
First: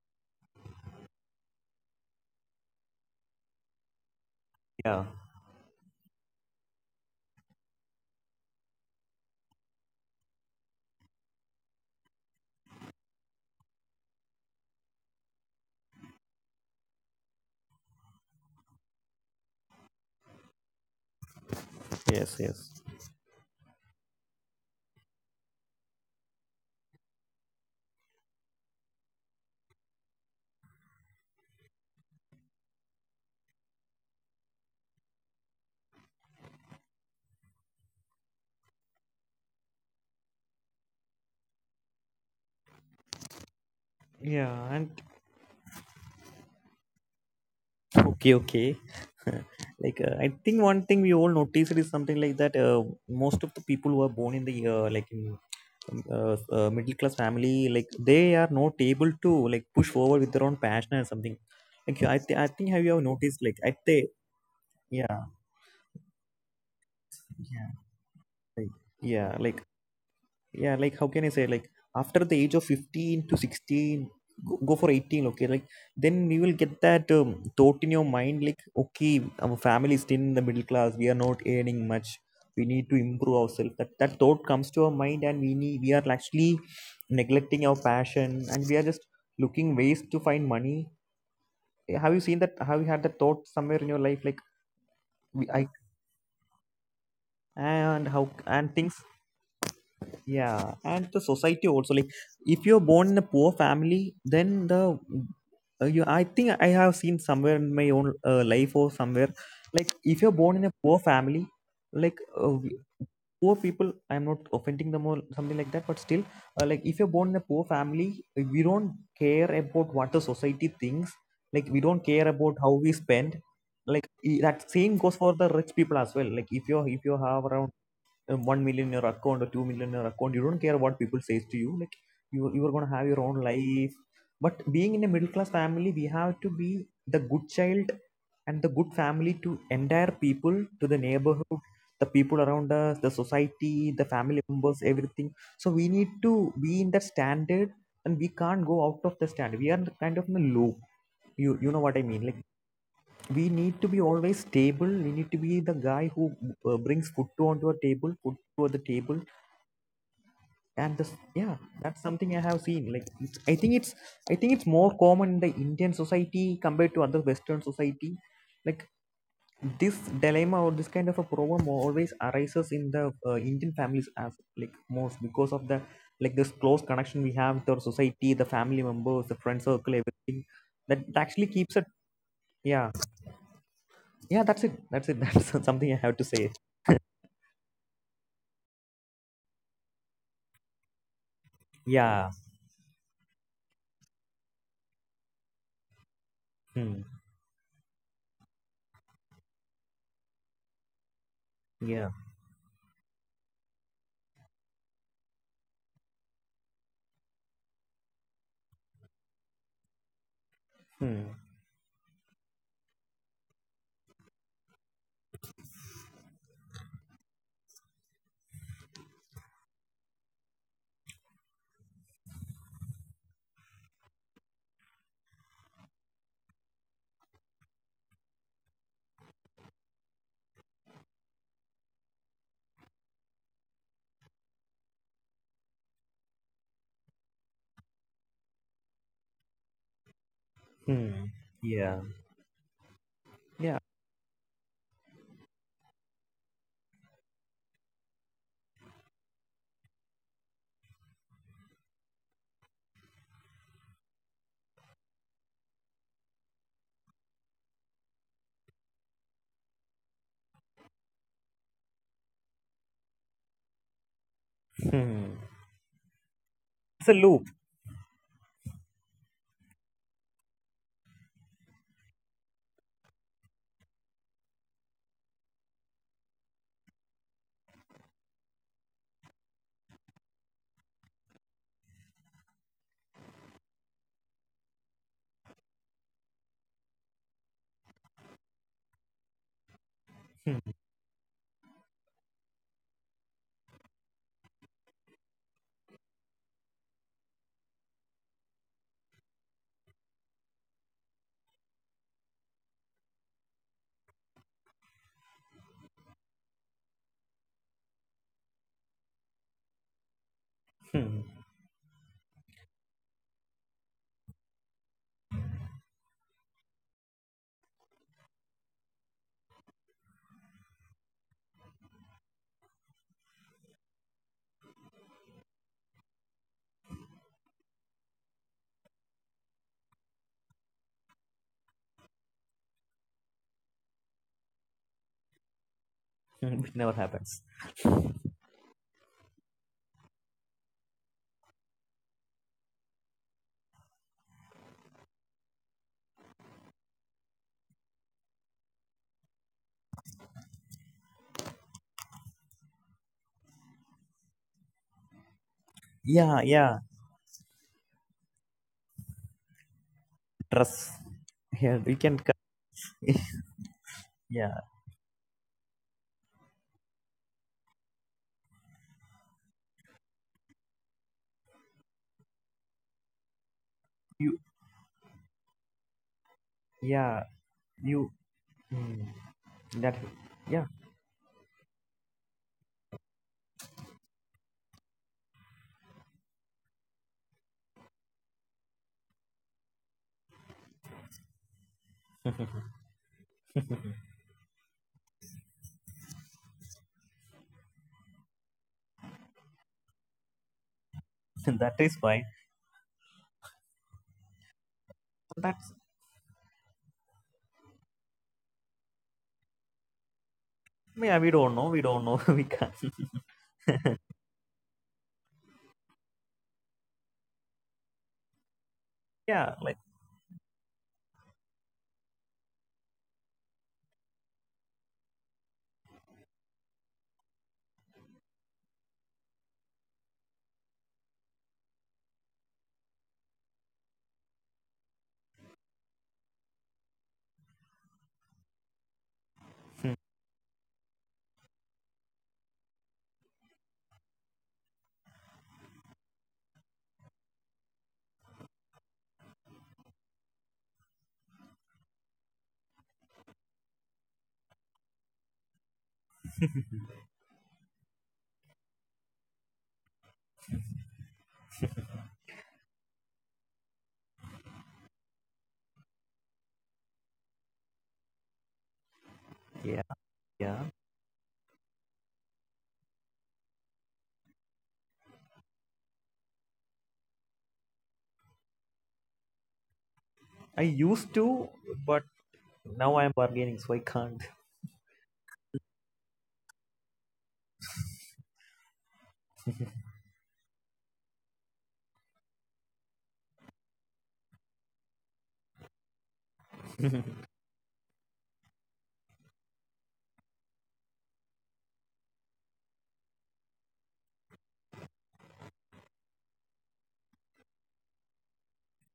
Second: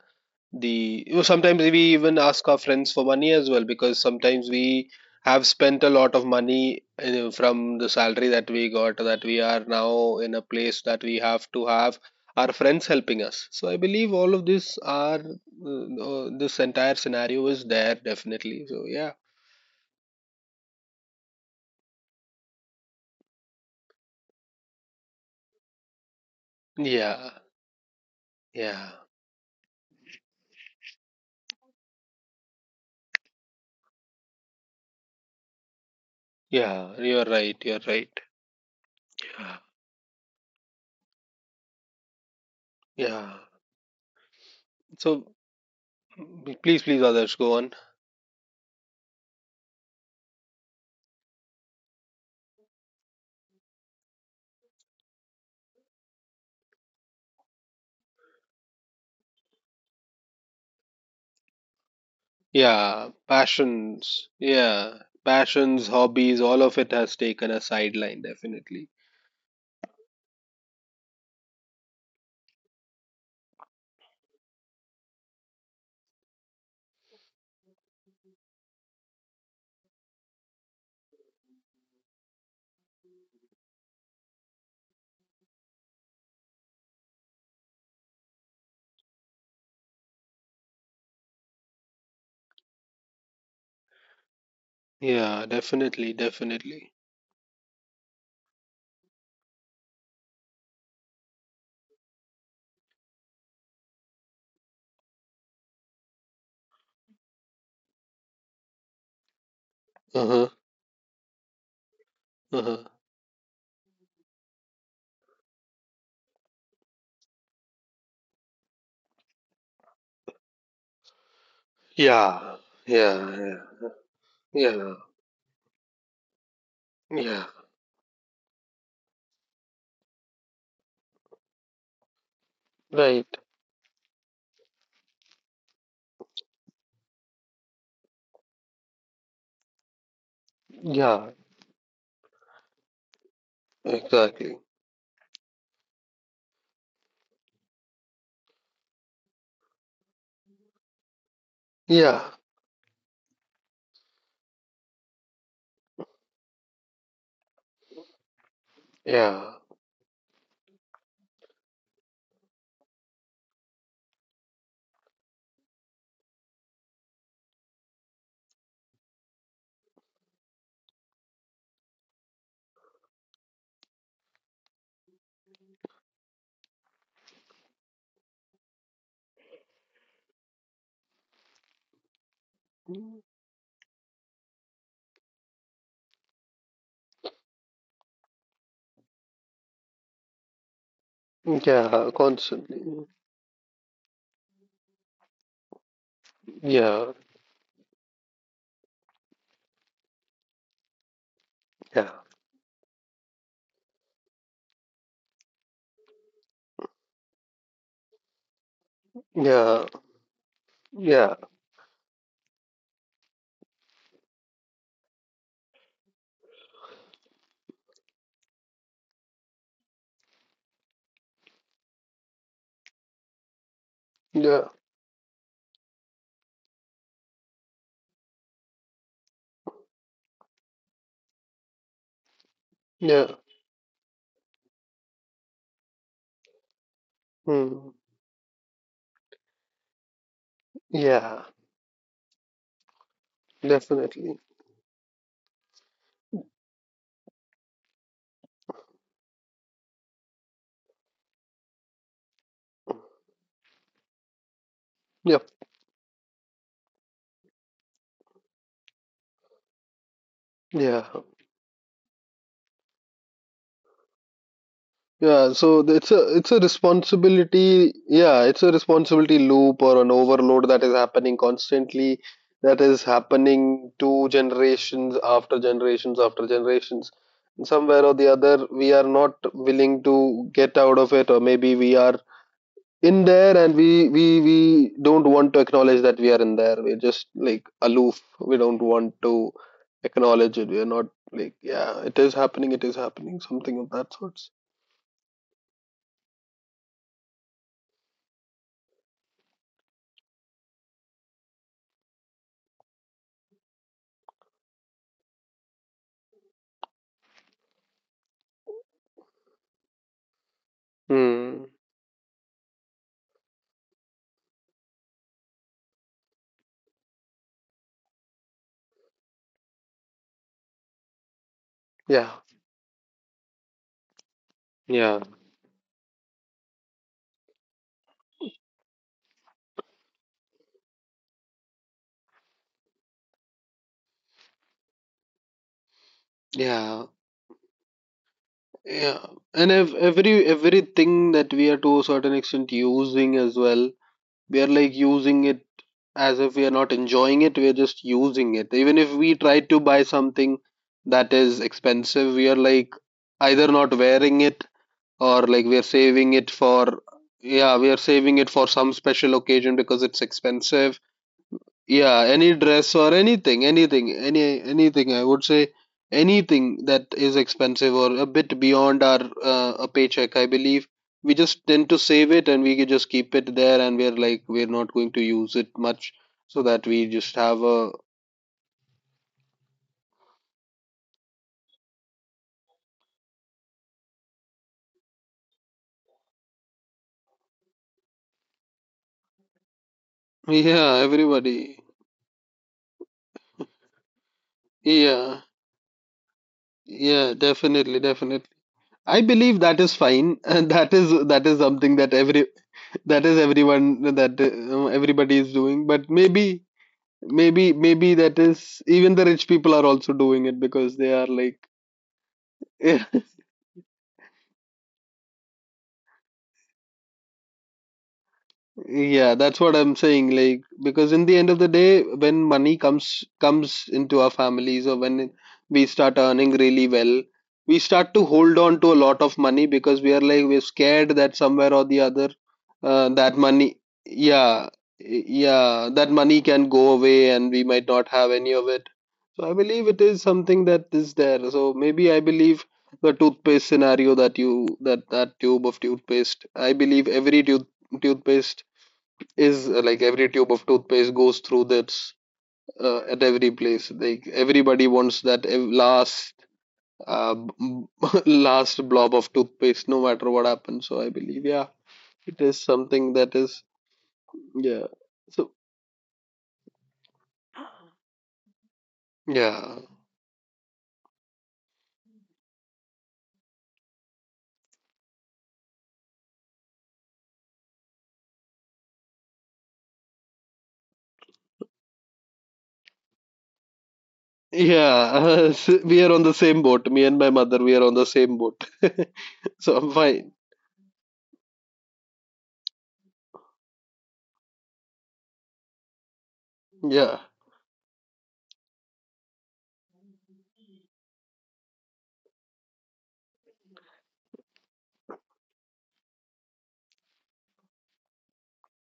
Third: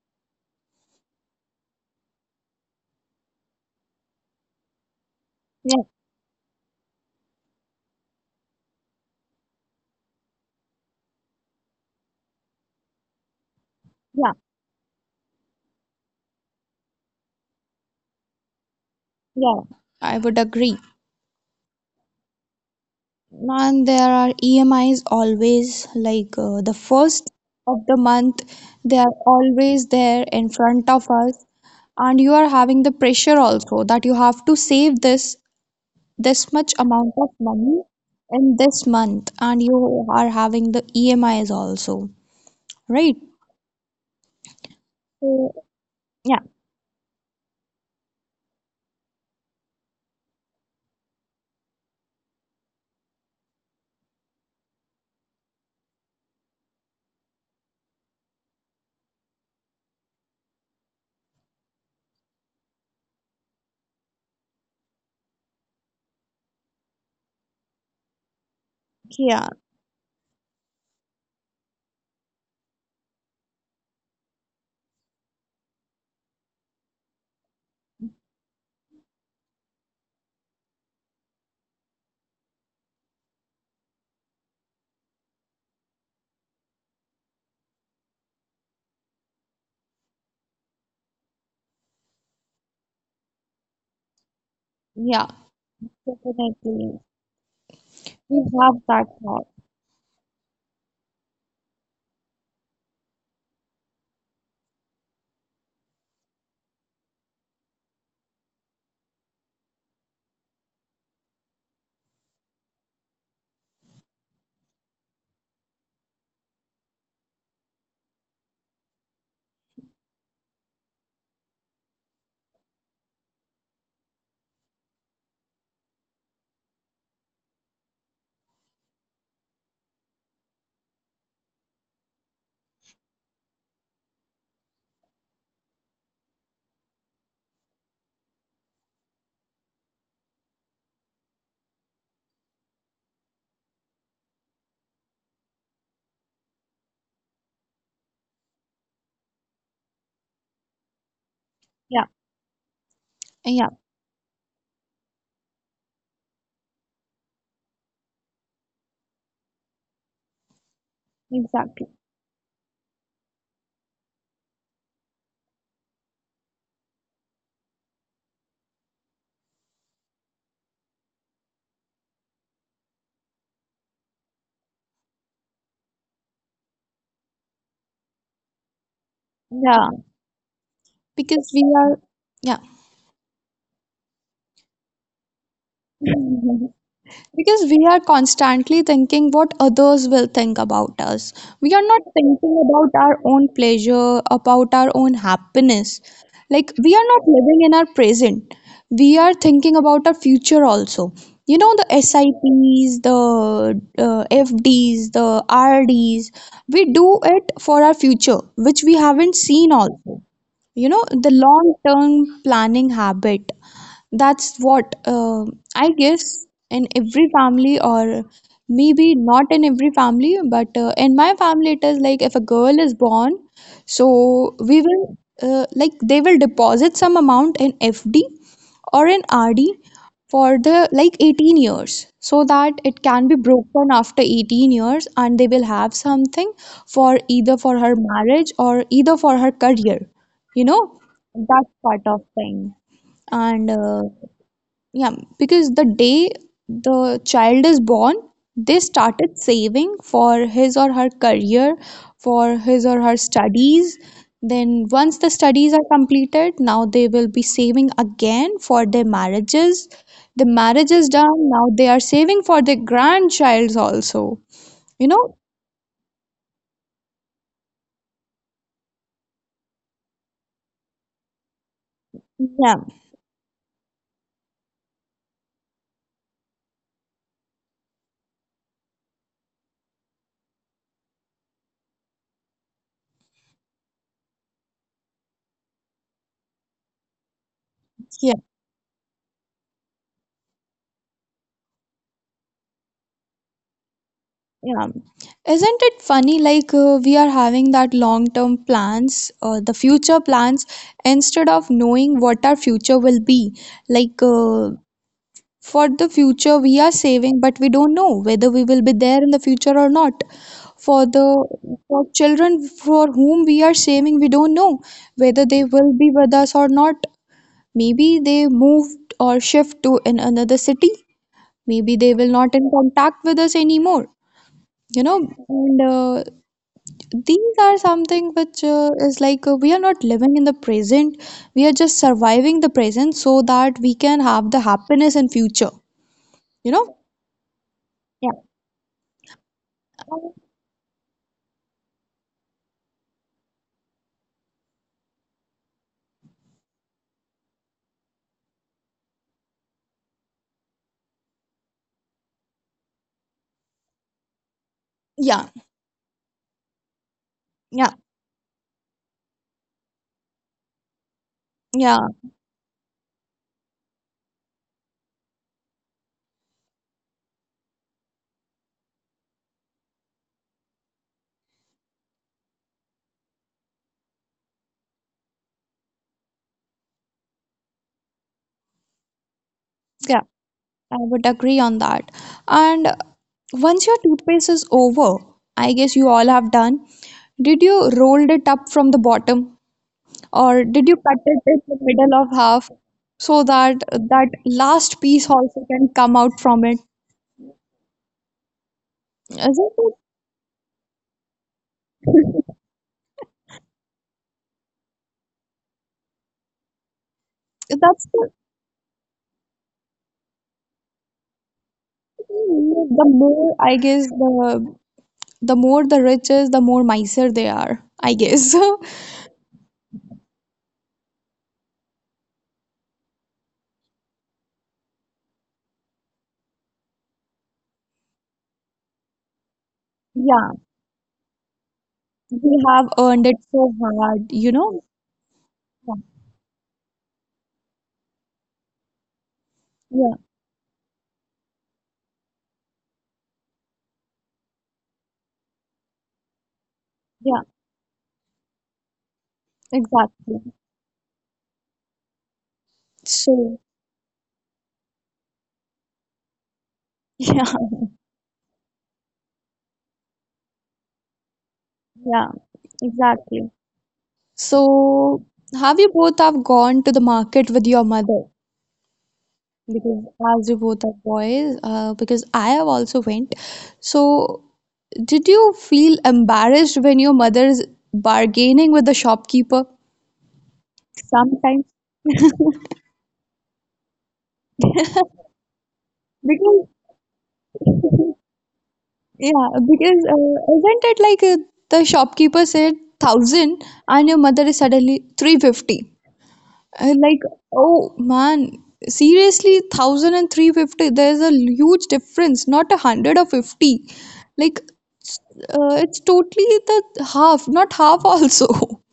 the, you know, sometimes we even ask our friends for money as well. Because sometimes we
Yeah.
have
Yeah.
spent a lot of money from the salary that we got, that we are now in a place that we have to have our friends helping us. So I believe all of this are, this entire scenario is there definitely, so yeah.
Yeah, I would agree.
Yes, yes.
And there are EMIs always, like the first
Yeah,
of the month,
yeah,
they are always there in front of us, and you are having the pressure also that you have to save this this much
yeah.
amount
You're
of
right. You're
money
right.
in this month,
Yeah.
and you are having the EMIs also, right?
Yeah.
Yeah. And
So
So, yeah,
Please, others, go on.
okay, okay. Like, I think one thing we all noticed is something like that, most of the people who are born in the like, in middle class family, like, they are not able to, like, push forward with their own passion or something. Like, I think, have you ever
Yeah,
noticed, like, I think...
passions. Yeah,
yeah,
passions, hobbies, all of it has taken a
yeah,
sideline,
like,
definitely.
yeah,
yeah,
like, yeah, like, how can I say, like, after the age of 15 to 16, go, go for 18, okay, like, then you will get that thought in your mind, like, okay, our family is still in the middle class, we are not earning much, we need to improve ourselves, that thought comes to our mind, and we are actually neglecting our passion, and we are just looking ways to find money. Have you seen that? Have you had that thought somewhere in your life, like,
yeah,
we,
Yeah,
I
definitely, definitely.
definitely.
and how
We
and
have
things...
that thought.
Yeah, and the society also, like, if you're born in a poor family, then the you— I think I have seen somewhere in my own life or somewhere. Like if
Uh
you're
huh.
born in a poor family, like, uh,
Uh
we-
huh.
poor people, I'm not offending them or something like that, but still, like, if you're born in a poor family, we don't care about what the society thinks. Like, we don't care about
Yeah.
how we
Yeah.
spend.
Yeah.
Like, that
Yeah.
same goes for the rich people as well. Like if you have
Yeah.
around 1 million in your account or 2 million in your account, you don't care what people says to you, like, you are going to have your
Right.
own life. But being in a middle class family, we have to be the good child and the good family, to entire people, to the
Yeah.
neighborhood, the people around us, the society, the family
Exactly.
members, everything. So we need to be in that standard, and we can't go out of the standard, we are kind of in a loop. You know what I
Yeah,
mean,
Yeah.
like, we
yeah,
need to be always stable, we need to be the guy who brings food to the table.
Yeah.
And this... yeah,
exactly.
that's something I have seen. Like, I think it's more common in the Indian society compared to other Western society. Like, this dilemma or this kind of a problem always arises in the Indian families as, like, most, because of the, like, this close connection we have with our society, the family members, the friend circle,
Yeah,
everything, that actually
because we
keeps it.
are. Yeah.
Yeah. Yeah, that's it, that's it. That's something I have to say.
Mhm. Because we are constantly thinking what others will think about us. We are not
Yeah.
Yeah.
thinking about
Constantly.
our own pleasure, about our own happiness. Like, we
Hmm.
are
Yeah.
not living in our present. We are thinking about our future also. You know, the
Yeah.
Yeah.
SIPs, the FDs, the RDs, we do it for our future, which we haven't seen
Yeah.
also, you know,
Hmm.
the
Yeah.
long term planning habit. That's what, I guess, in every family, or maybe not in every family, but in my family it is like, if a girl is born, so
Yeah,
we will , like, they will deposit some amount in FD or in RD for the like 18 years, so that it can
yeah.
be broken after 18 years and they will have something for either for
Hmm.
her marriage or either for her career, you know,
Hmm.
Yeah,
that
Yeah.
part of thing. And
Yeah.
definitely.
yeah, because the day the child is born, they started saving for his or her career, for his or her studies. Then once the
Yep,
studies are completed, now they will be saving again for their marriages. The marriage
yeah,
is done, now they are saving for their grandchilds also, you know.
Hmm.
yeah. So it's a, it's a
It's a loop.
responsibility. Yeah, it's a responsibility loop or an overload that is happening constantly.
Yeah.
That is happening to generations after generations after generations. And somewhere or the other, we are not willing to get out of it, or maybe we are in there, and we don't want to acknowledge that we are in there. We're just like aloof. We don't want to acknowledge
Hmm.
it. We're not like yeah, it is happening, it is happening, something of that sorts.
Yeah. Isn't it funny? Like, we are having that long term plans, the future plans, instead of knowing what our future will be. Like, for the future, we are saving, but we don't know whether we will be there in the future or not. For
Hmm.
the
Hmm.
for children for whom we are saving, we don't know whether they will be with us or not. Maybe they moved or shift to in another city. Maybe they will
Yeah.
not in contact with us anymore, you know.
Yeah.
And these are something which is like we are not living in the present. We are just surviving the present so that we can have the happiness in future.
Hmm.
You
Which never
know?
Yeah,
happens.
Yeah.
yeah. And if every everything that we are to a certain extent using as well, we are like using it as if we are not enjoying it. We are just using it. Even if we try to buy something that is expensive, we are like either not wearing it
Yeah.
or like we are saving
Yeah.
it
Yeah.
for, yeah, we
Yeah.
are saving it for some special occasion because it's
Trust.
expensive.
Yeah. We
Yeah.
can.
Yeah, any dress or anything, anything,
Yeah.
any anything, I would say, anything that is expensive or a bit beyond our a paycheck. I believe we just tend to save it, and we can just keep it there, and we're
You.
like we're not going to use it much, so that we
Yeah.
just have a
You. Hmm. That.
Yeah,
Yeah.
I would agree on that. And once your toothpaste is over, I guess you all have done. Did you rolled it up from the bottom, or did you
yeah.
cut it in
Everybody,
the middle of half, so that that last piece
yeah,
also can come out from it?
yeah, definitely, definitely. I believe
Isn't
that is
it?
fine, and that is
That is
something that
fine.
every that is everyone that everybody is
That's.
doing. But maybe maybe
That's
maybe that is even the rich people are also doing it because they
Yeah.
are
We don't
like
know. We don't know. We can't.
the more, I guess, the more the rich is, the more miser they are, I guess.
yeah,
Yeah.
that's
Like.
what I'm saying. Like, because in the end of the day, when money comes into our families, or when we start earning really well, we start to hold on to a lot of money because we are like
Yeah,
we're scared that somewhere or the other,
they have earned
that
it so
money,
hard, you
yeah,
know?
yeah,
Yeah,
that money can go away and we might not have any of it. So I believe it
yeah,
is something that is there. So maybe I believe the toothpaste scenario that you that that tube of toothpaste. I believe
yeah,
every toothpaste is like every
exactly.
tube of toothpaste goes through this at every
So,
place. Like everybody wants that last uh,
yeah,
last blob of toothpaste, no matter what happens. So I believe yeah,
yeah,
it is something that
exactly.
is yeah.
So,
So
have you both have gone to the market with your mother?
Yeah.
yeah.
Because as you
Yeah.
both are boys, because I have also went. So, did you feel embarrassed when your mother's bargaining with the shopkeeper?
I used to,
Sometimes,
but
because,
now I'm bargaining, so I can't.
Yeah, we are on the same boat. Me and my mother, we are on the same boat.
yeah.
So I'm
Because
fine.
isn't it like the shopkeeper said thousand, and your mother is suddenly 350? Like,
Yeah,
oh man, seriously, thousand and three fifty. There's a huge difference, not 100 or 50. Like, s- it's totally the half, not half also.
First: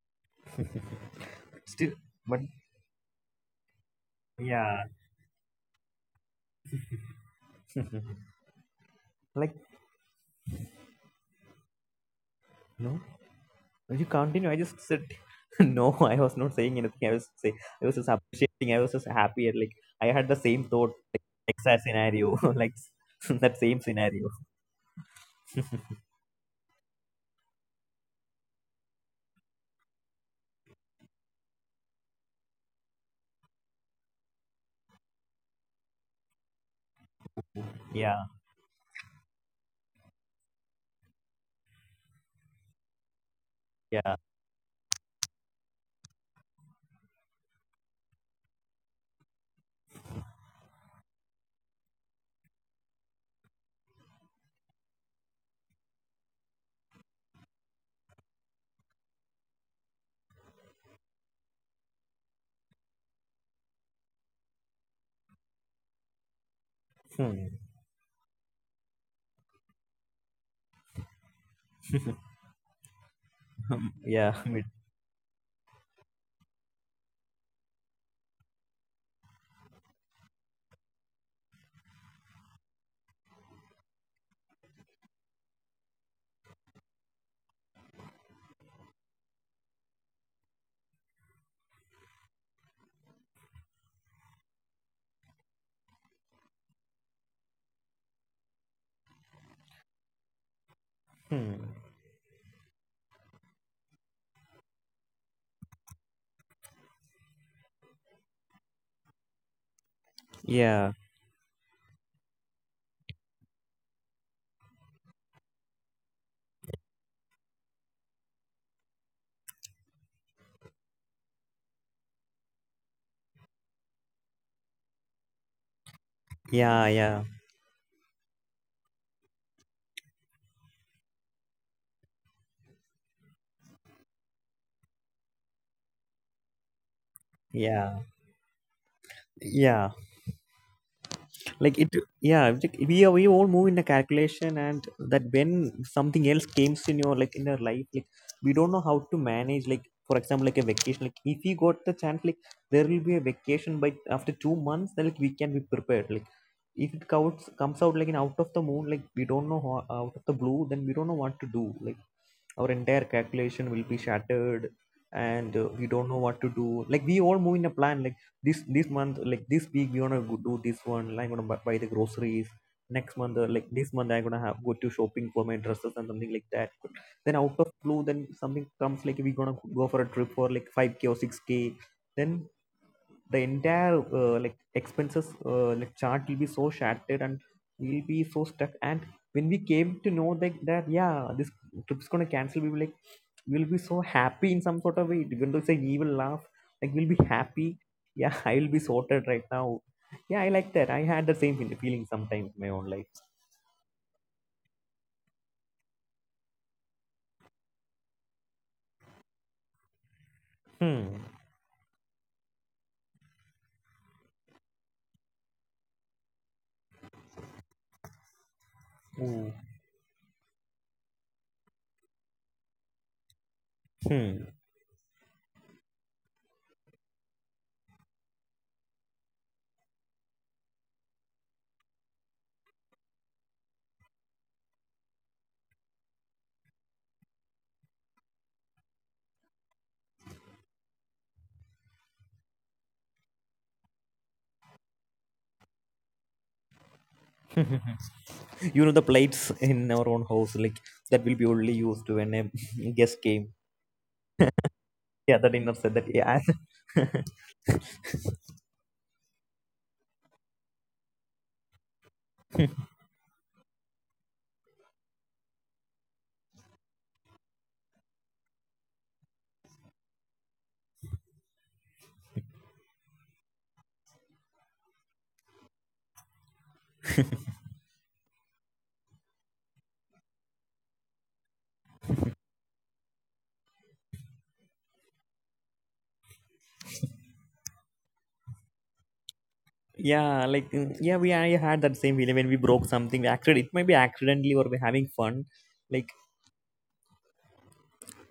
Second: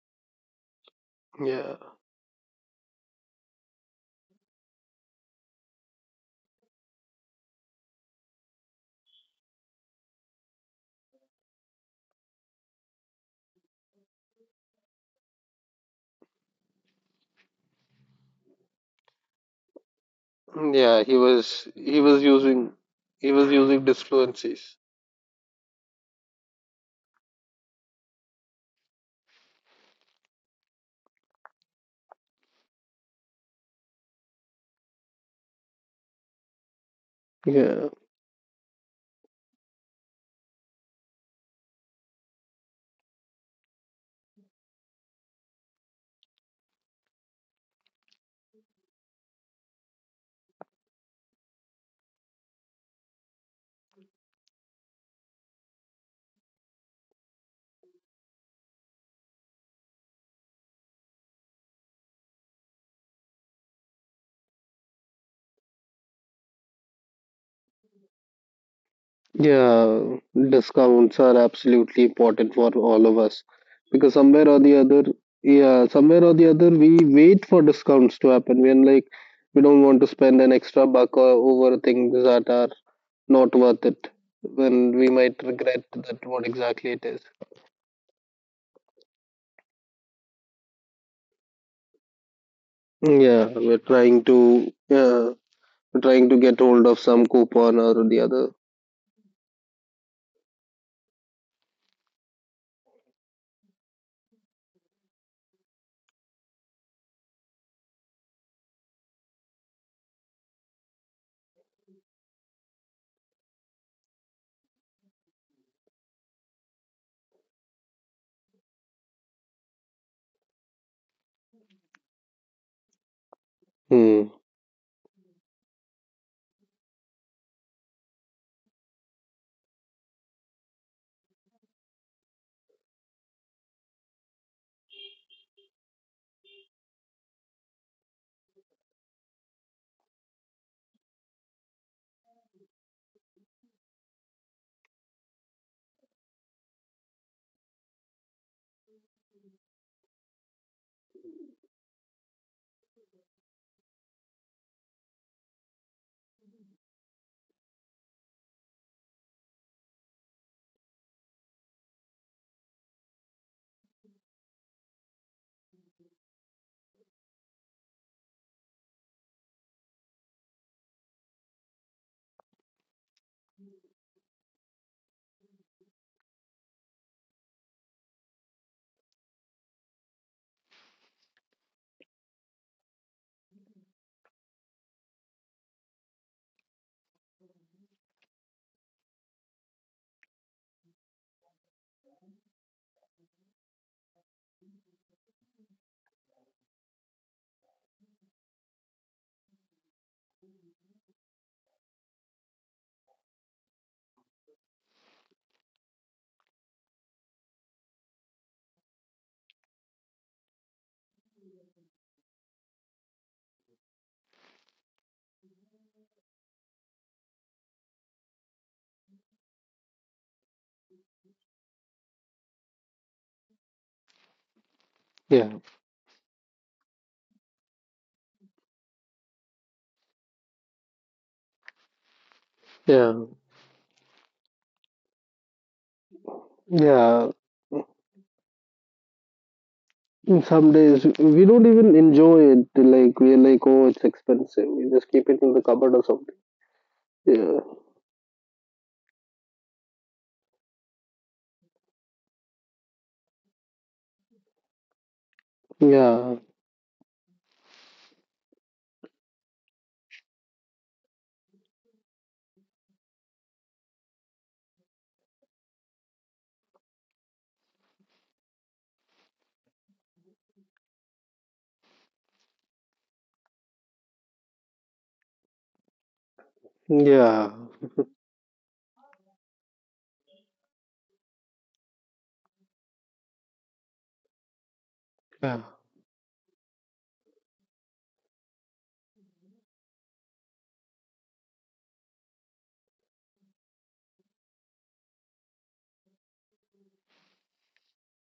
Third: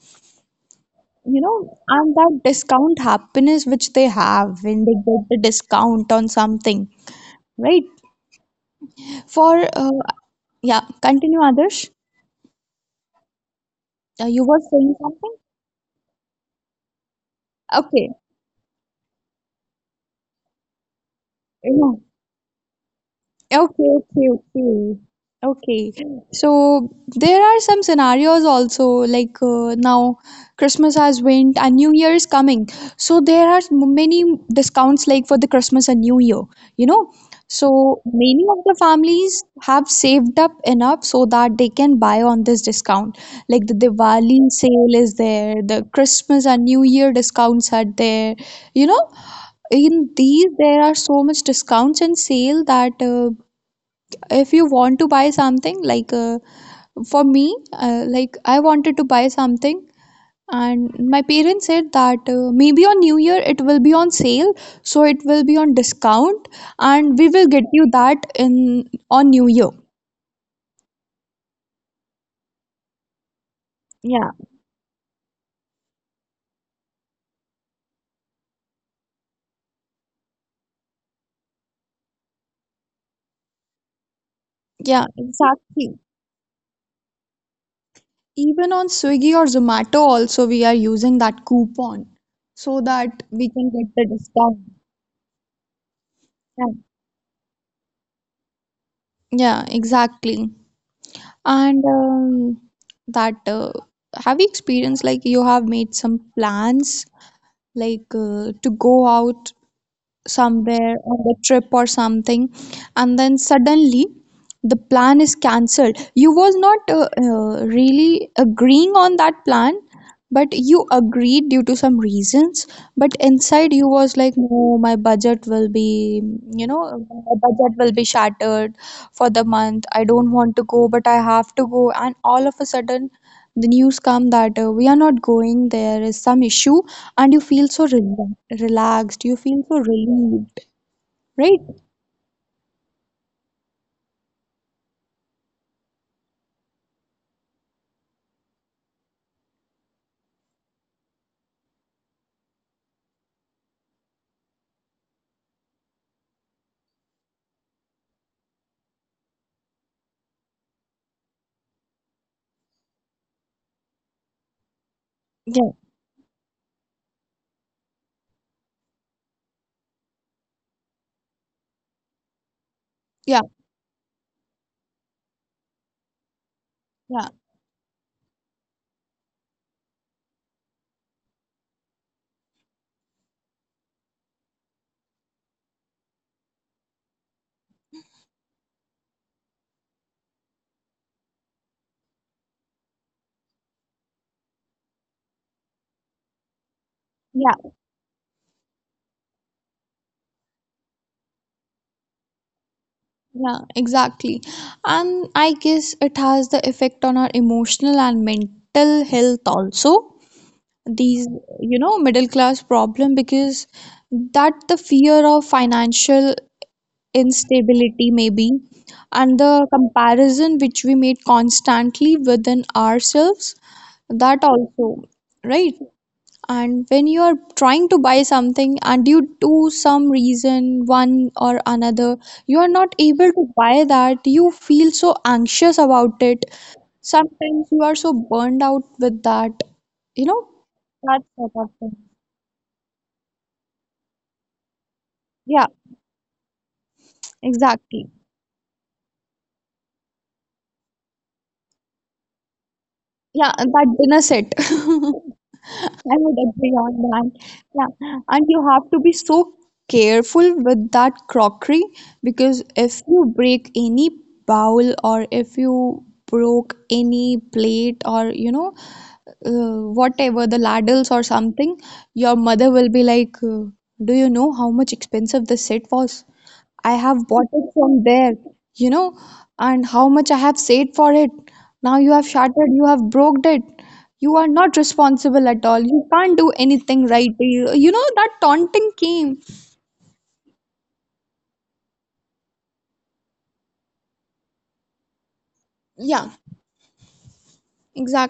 You know,
yeah,
Still.
and that
But.
discount happiness which they have when
Yeah.
they get the discount on something, right?
Like.
For Yeah, continue, Adarsh.
No. You
You
continue. I
were
just
saying
said,
something?
no, I was not saying anything. I was say, I was just
Okay.
appreciating. I was just happy. And, like I had the same thought,
yeah.
like exact
Yeah.
scenario, like
He was
that same
using
Okay, okay,
scenario.
disfluencies.
okay. Okay. So there are some scenarios also, like, now Christmas has went and New Year is coming. So there are many discounts, like for the Christmas and New Year, you know.
Yeah,
So
Yeah,
many of the families have saved up enough so that they can buy on this discount. Like the
yeah.
Diwali sale is there, the Christmas and New Year discounts are there. You know, in these there are so much discounts and sale that if you want to buy something, like for me, like, I wanted to buy something, and my parents said that maybe on New Year it will be on sale, so it will be on discount, and we
Hmm.
will get you that in on New Year.
yeah. Discounts are absolutely important for all of us, because
Yeah,
Yeah.
somewhere or the other, yeah, somewhere or the other, we wait for discounts to happen. We're like, we don't want to spend an extra buck or over things that are not worth it, when
yeah,
we might regret
exactly.
that what exactly it is.
Even on Swiggy or Zomato also, we are using that coupon so that we
Yeah,
can
we're
get the
trying to.
discount.
Yeah, trying to get
Yeah,
hold of some coupon or the other.
yeah, exactly.
Hmm.
And that have you experienced, like, you have made some plans, like, to go out
Yeah,
somewhere on the trip or something, and then suddenly the plan is cancelled? You was not really agreeing on that plan, but you agreed due to some reasons. But inside, you was
Hmm.
like, no, my budget will be you know
yeah, yeah,
my budget will be shattered for the month. I don't want to go, but I have to go, and all of a sudden the news come that we are not going, there is some issue. And you feel so
yeah,
relaxed, you feel so
yeah.
relieved, right?
Like it. Yeah, we all move in a calculation, and that when something else comes in your, like in your life, like we don't know how to manage, like for example, like a vacation, like if you got the chance, like there will be a vacation by after 2 months, then like we can be prepared, like if it comes out like an out of the moon, like we don't know how, out of the blue, then we don't know what to do, like our entire calculation will be shattered, and
Yeah,
we don't know what to do, like we all move in a plan, like this month, like this week we gonna go do this one, like I'm gonna buy the groceries, next month
yeah,
like this month I'm gonna have go to shopping for my dresses and something like that.
yeah,
Then out of blue, then something comes, like we gonna go for a trip for like 5k or 6k, then the entire like expenses like chart will be so shattered, and we'll be so stuck, and when we came to know that, yeah, this trip's gonna cancel, we were like we'll be so happy in some sort of way, even though it's an evil laugh, like we'll be
yeah,
happy. Yeah, I'll be sorted right now. Yeah, I like that. I had the same feeling sometimes in my own life.
yeah, exactly. And I guess it has the effect on our emotional and mental health also.
Hmm.
These middle class problem, because that the fear of financial instability maybe, and
Ooh.
the comparison which we made constantly within ourselves, that
Hmm.
also,
Yeah.
right? And when you are trying to buy something, and you do some reason one or another, you are not
Yeah,
able to buy that, you feel so anxious about it.
yeah.
Sometimes you are so burned out with that, you
In
know,
some days
that
we
sort
don't
of
even
thing.
enjoy it. Like we're like, oh, it's expensive. We just keep it in the
Yeah,
cupboard or something. Yeah.
exactly.
You know, the plates in our own house, like that will be only used when a guest came.
Yeah, that dinner set.
Yeah, that dinner said that,
I
Yeah.
yeah.
would agree on that. Yeah, and you have to be so careful with that crockery, because if you break any bowl, or if you broke any plate, or you know, whatever, the ladles or something, your mother will be like, "Do you know how much expensive this set was? I have
Yeah.
bought it from there, you know, and how much I have saved for it. Now you have shattered, you have broke it. You are not responsible at all. You can't do anything right. You know, that taunting came."
Yeah, like yeah, we I had that same feeling when we broke something. We Accident, it might be accidentally, or we're having fun. Like
Yeah,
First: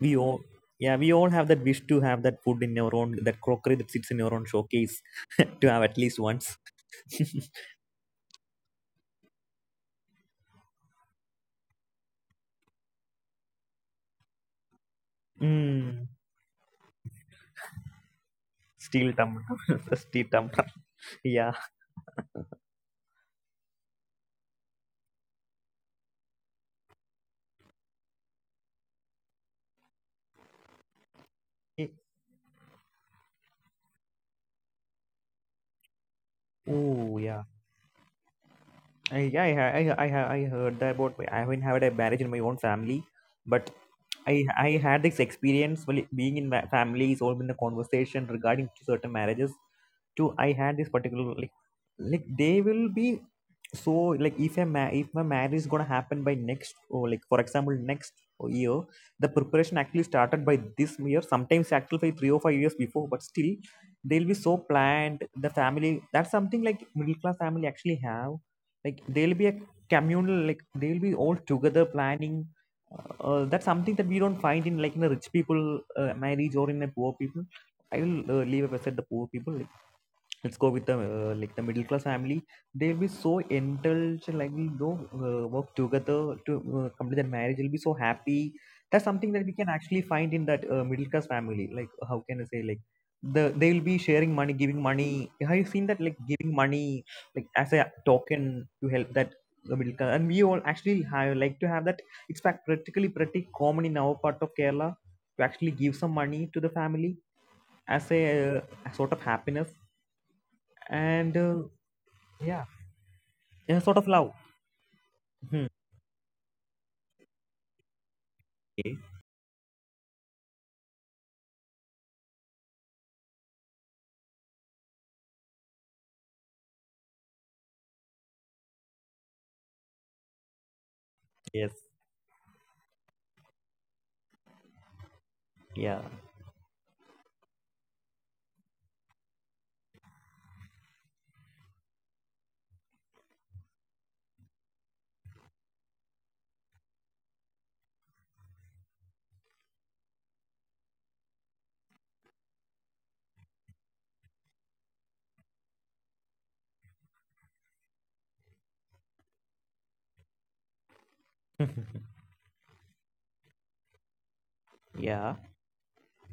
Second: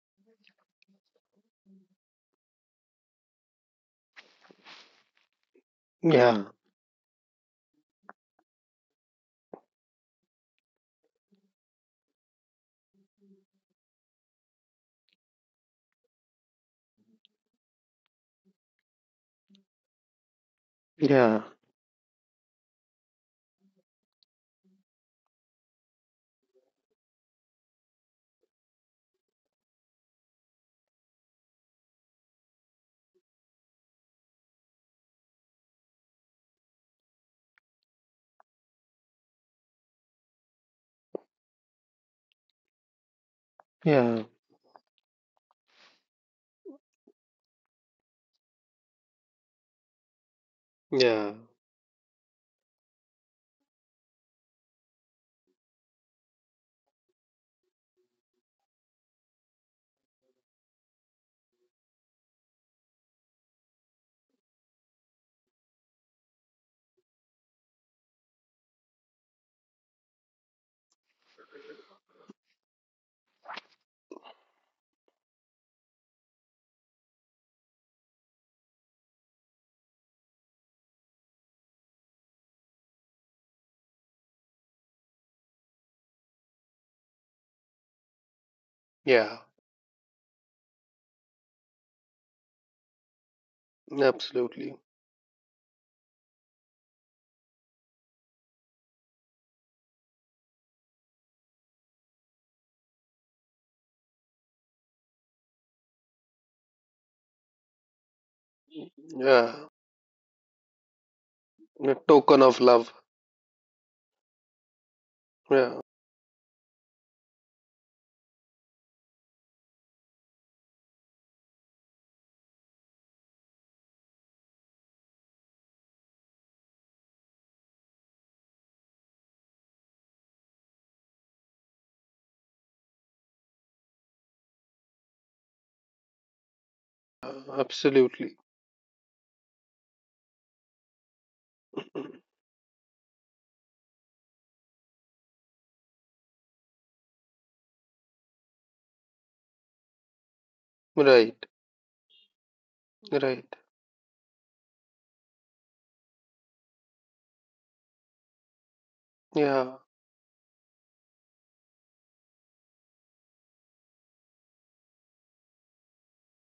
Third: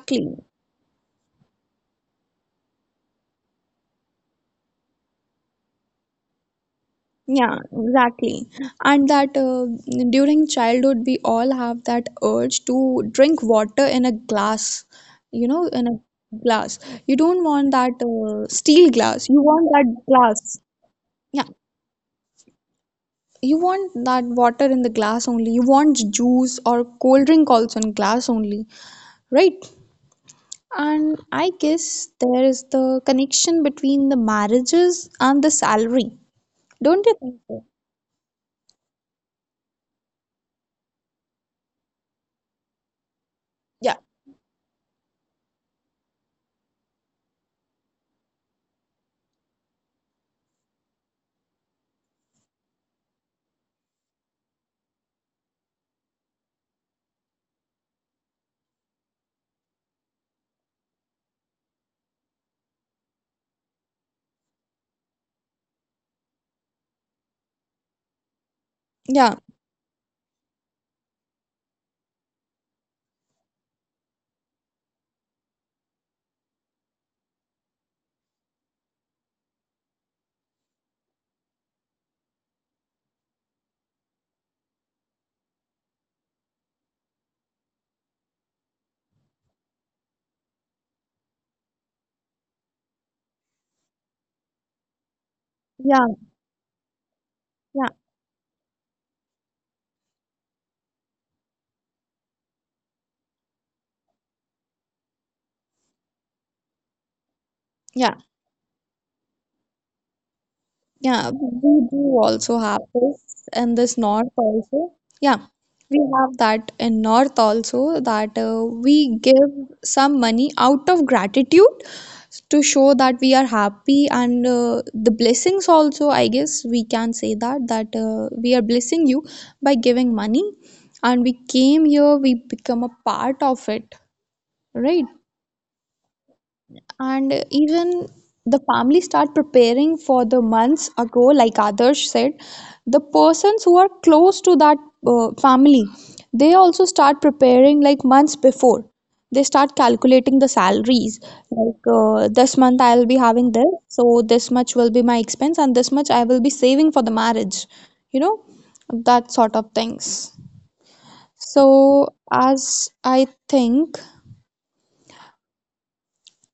we all, yeah, we all have that wish to have that food in our own, that crockery that sits in your own showcase, to have at least
Yeah.
once.
Yeah, exactly. And that, during childhood, we all have that urge to drink water in a glass, you know, in a
Mm.
glass. You don't want that steel
Steel
glass, you
tumbler,
want
the
that
steel
glass.
tumbler.
Yeah.
Yeah,
Yeah.
you want that water in the glass only, you want juice or cold drink also in glass only, right? And I guess there is the connection between the marriages and the salary, don't
Oh
you think
yeah.
so?
Yeah, I heard that about. I haven't had a marriage in my own family, but
Yeah,
Yeah. Yeah.
I had this experience while being in families, or in the conversation regarding to certain marriages. Too, I had this
Yeah.
particular, like they will be so, like if if my marriage is gonna happen by next, or like for example next year, the preparation actually started by this year. Sometimes actually by 3 or 5 years before, but still they'll be so planned. The family, that's something like middle class family actually have, like
yeah,
there'll be a communal, like they'll be all together planning. That's something that we don't find in, like in a rich people marriage, or in a poor people. I will leave aside the poor people. Let's go with the like the middle class family. They'll be so indulged, like we go work together to complete their marriage. They'll be so happy. That's
Yeah.
something that we can actually find in that middle class family, like how can I say, like they will be sharing money,
Absolutely.
giving money. Have you seen
yeah,
that, like giving money, like as
yeah,
a token to help that? The middle class and we all actually have, like to have that. It's fact practically pretty common in our part of Kerala to actually give some money to the family
yeah.
as a uh, sort of
Yeah.
happiness,
Yeah,
and
we
A
do
token of
also
yeah,
have
love.
this in
yeah,
this
sort of
north
love.
also. Yeah,
Hmm.
Yeah.
we have that in north also, that
Okay.
we give some money out of gratitude, to show that we are happy, and the blessings also, I guess we can say that, that we are blessing you by giving money, and we
Yes.
came here, we become a part of it, right?
Yeah.
And even
Absolutely.
the family start preparing for the months ago, like Adarsh said, the persons who are close to that family, they also start preparing like months before. They start calculating the salaries.
Right.
Like, this month I will be
Right.
having this, so this much will be my expense, and this much I will be saving for the marriage. You know, that sort of
Yeah.
things. So, as I think,
Yeah.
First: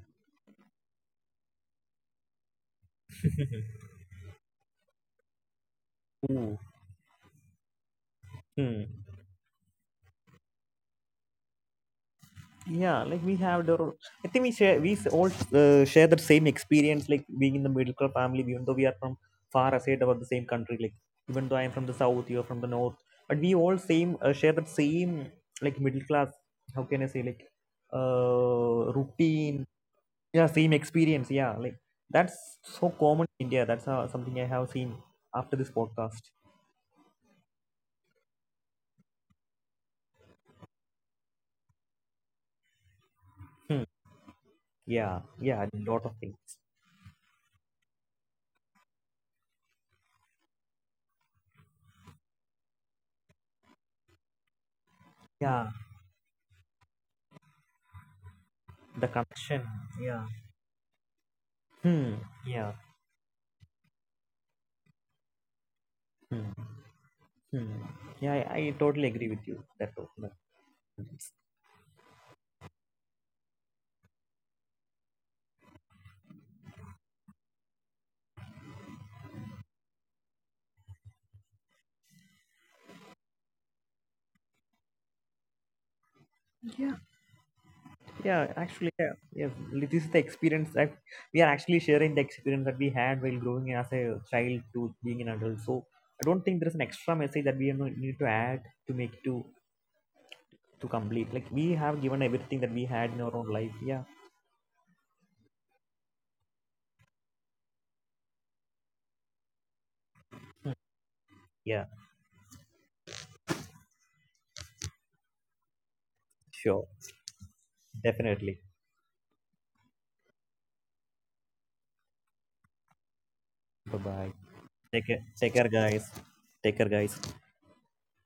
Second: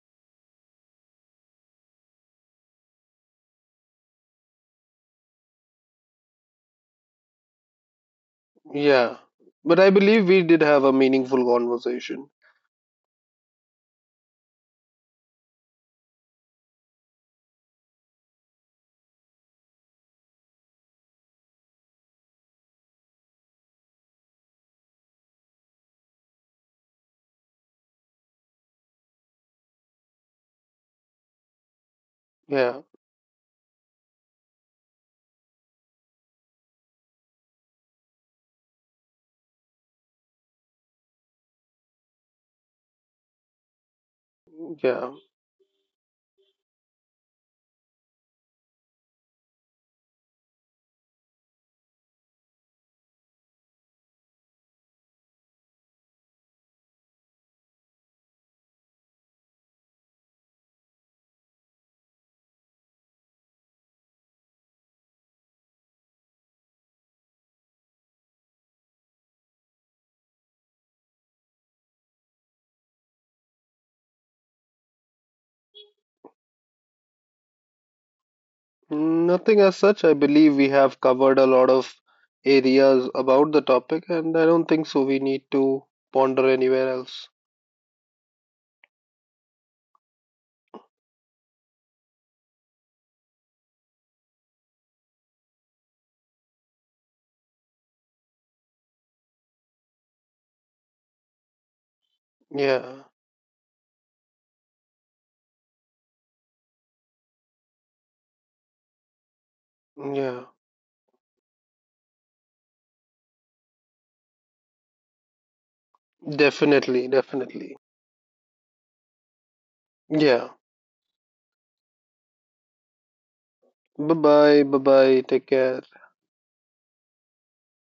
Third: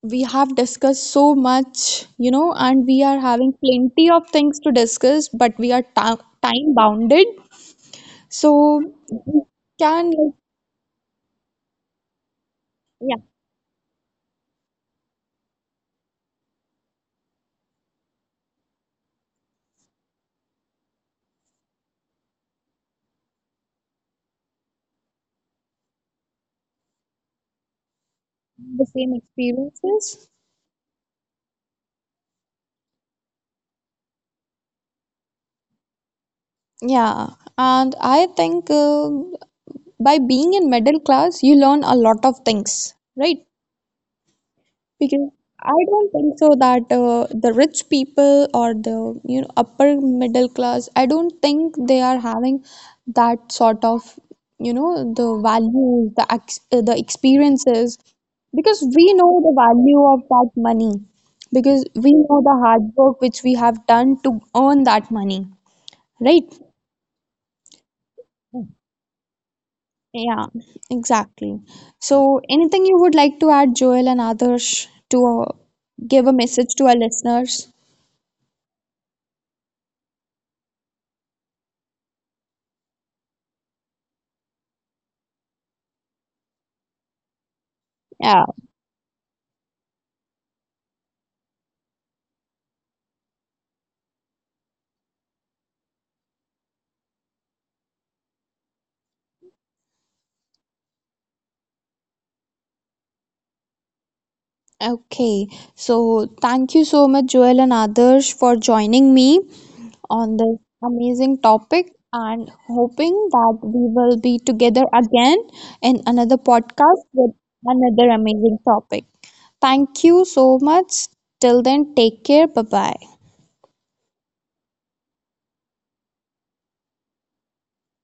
we have discussed so much, you know, and we are having plenty of things to discuss, but we are ta
Ooh.
time bounded. So
Hmm.
Yeah,
we
but I
can,
believe
like,
we did have a meaningful conversation.
Yeah.
yeah,
Like we have the. I think we share. We all share the same experience. Like being in the middle class family, even though we are from far aside about the same country. Like even though I am from the south, you are from the north, but we all same share that same, like middle class. How can I say, like
the same
routine?
experiences.
Yeah, same experience. Yeah, like that's so
Yeah,
common in India. That's something I have seen after this podcast.
Yeah, and I think, by being in middle class, you learn a lot of things, right?
Hmm. Yeah,
yeah.
Because
yeah,
I
lot of
don't
things.
think so that the rich people, or the, you know, upper middle class, I don't think they are having that sort of, you know, the
Yeah,
values, the ex the experiences, because
the
we know
connection.
the value
Yeah.
of that money, because
Hmm.
we know
Yeah.
the hard work which we have done to earn that money, right?
Hmm. Hmm. Yeah, I totally agree with you. That,
Yeah, exactly. So, anything you would like to add, Joel and Adarsh, to give a message to our listeners?
Nothing as such. I believe we have covered a lot of areas about the topic, and I don't think so we need to ponder
yeah,
anywhere else.
yeah.
Yeah.
Actually, yeah, yeah. This is the experience that we are actually sharing, the experience that we had while growing as a child to being an adult. So I don't think there is an extra message that we need to add to make it to complete. Like we have given everything that we had in
Yeah,
our own life. Yeah.
Okay, so thank you so much, Joel and Adarsh, for joining me on
yeah.
Hmm.
this amazing
Yeah.
topic, and hoping that we will be together again in another
Sure.
podcast
Definitely,
with
definitely.
another
Definitely.
amazing topic. Thank you
Yeah.
so much. Till then, take care. Bye bye.
Bye bye.
Bye bye, bye bye.
Take
Take
care
care.
guys. Take care guys.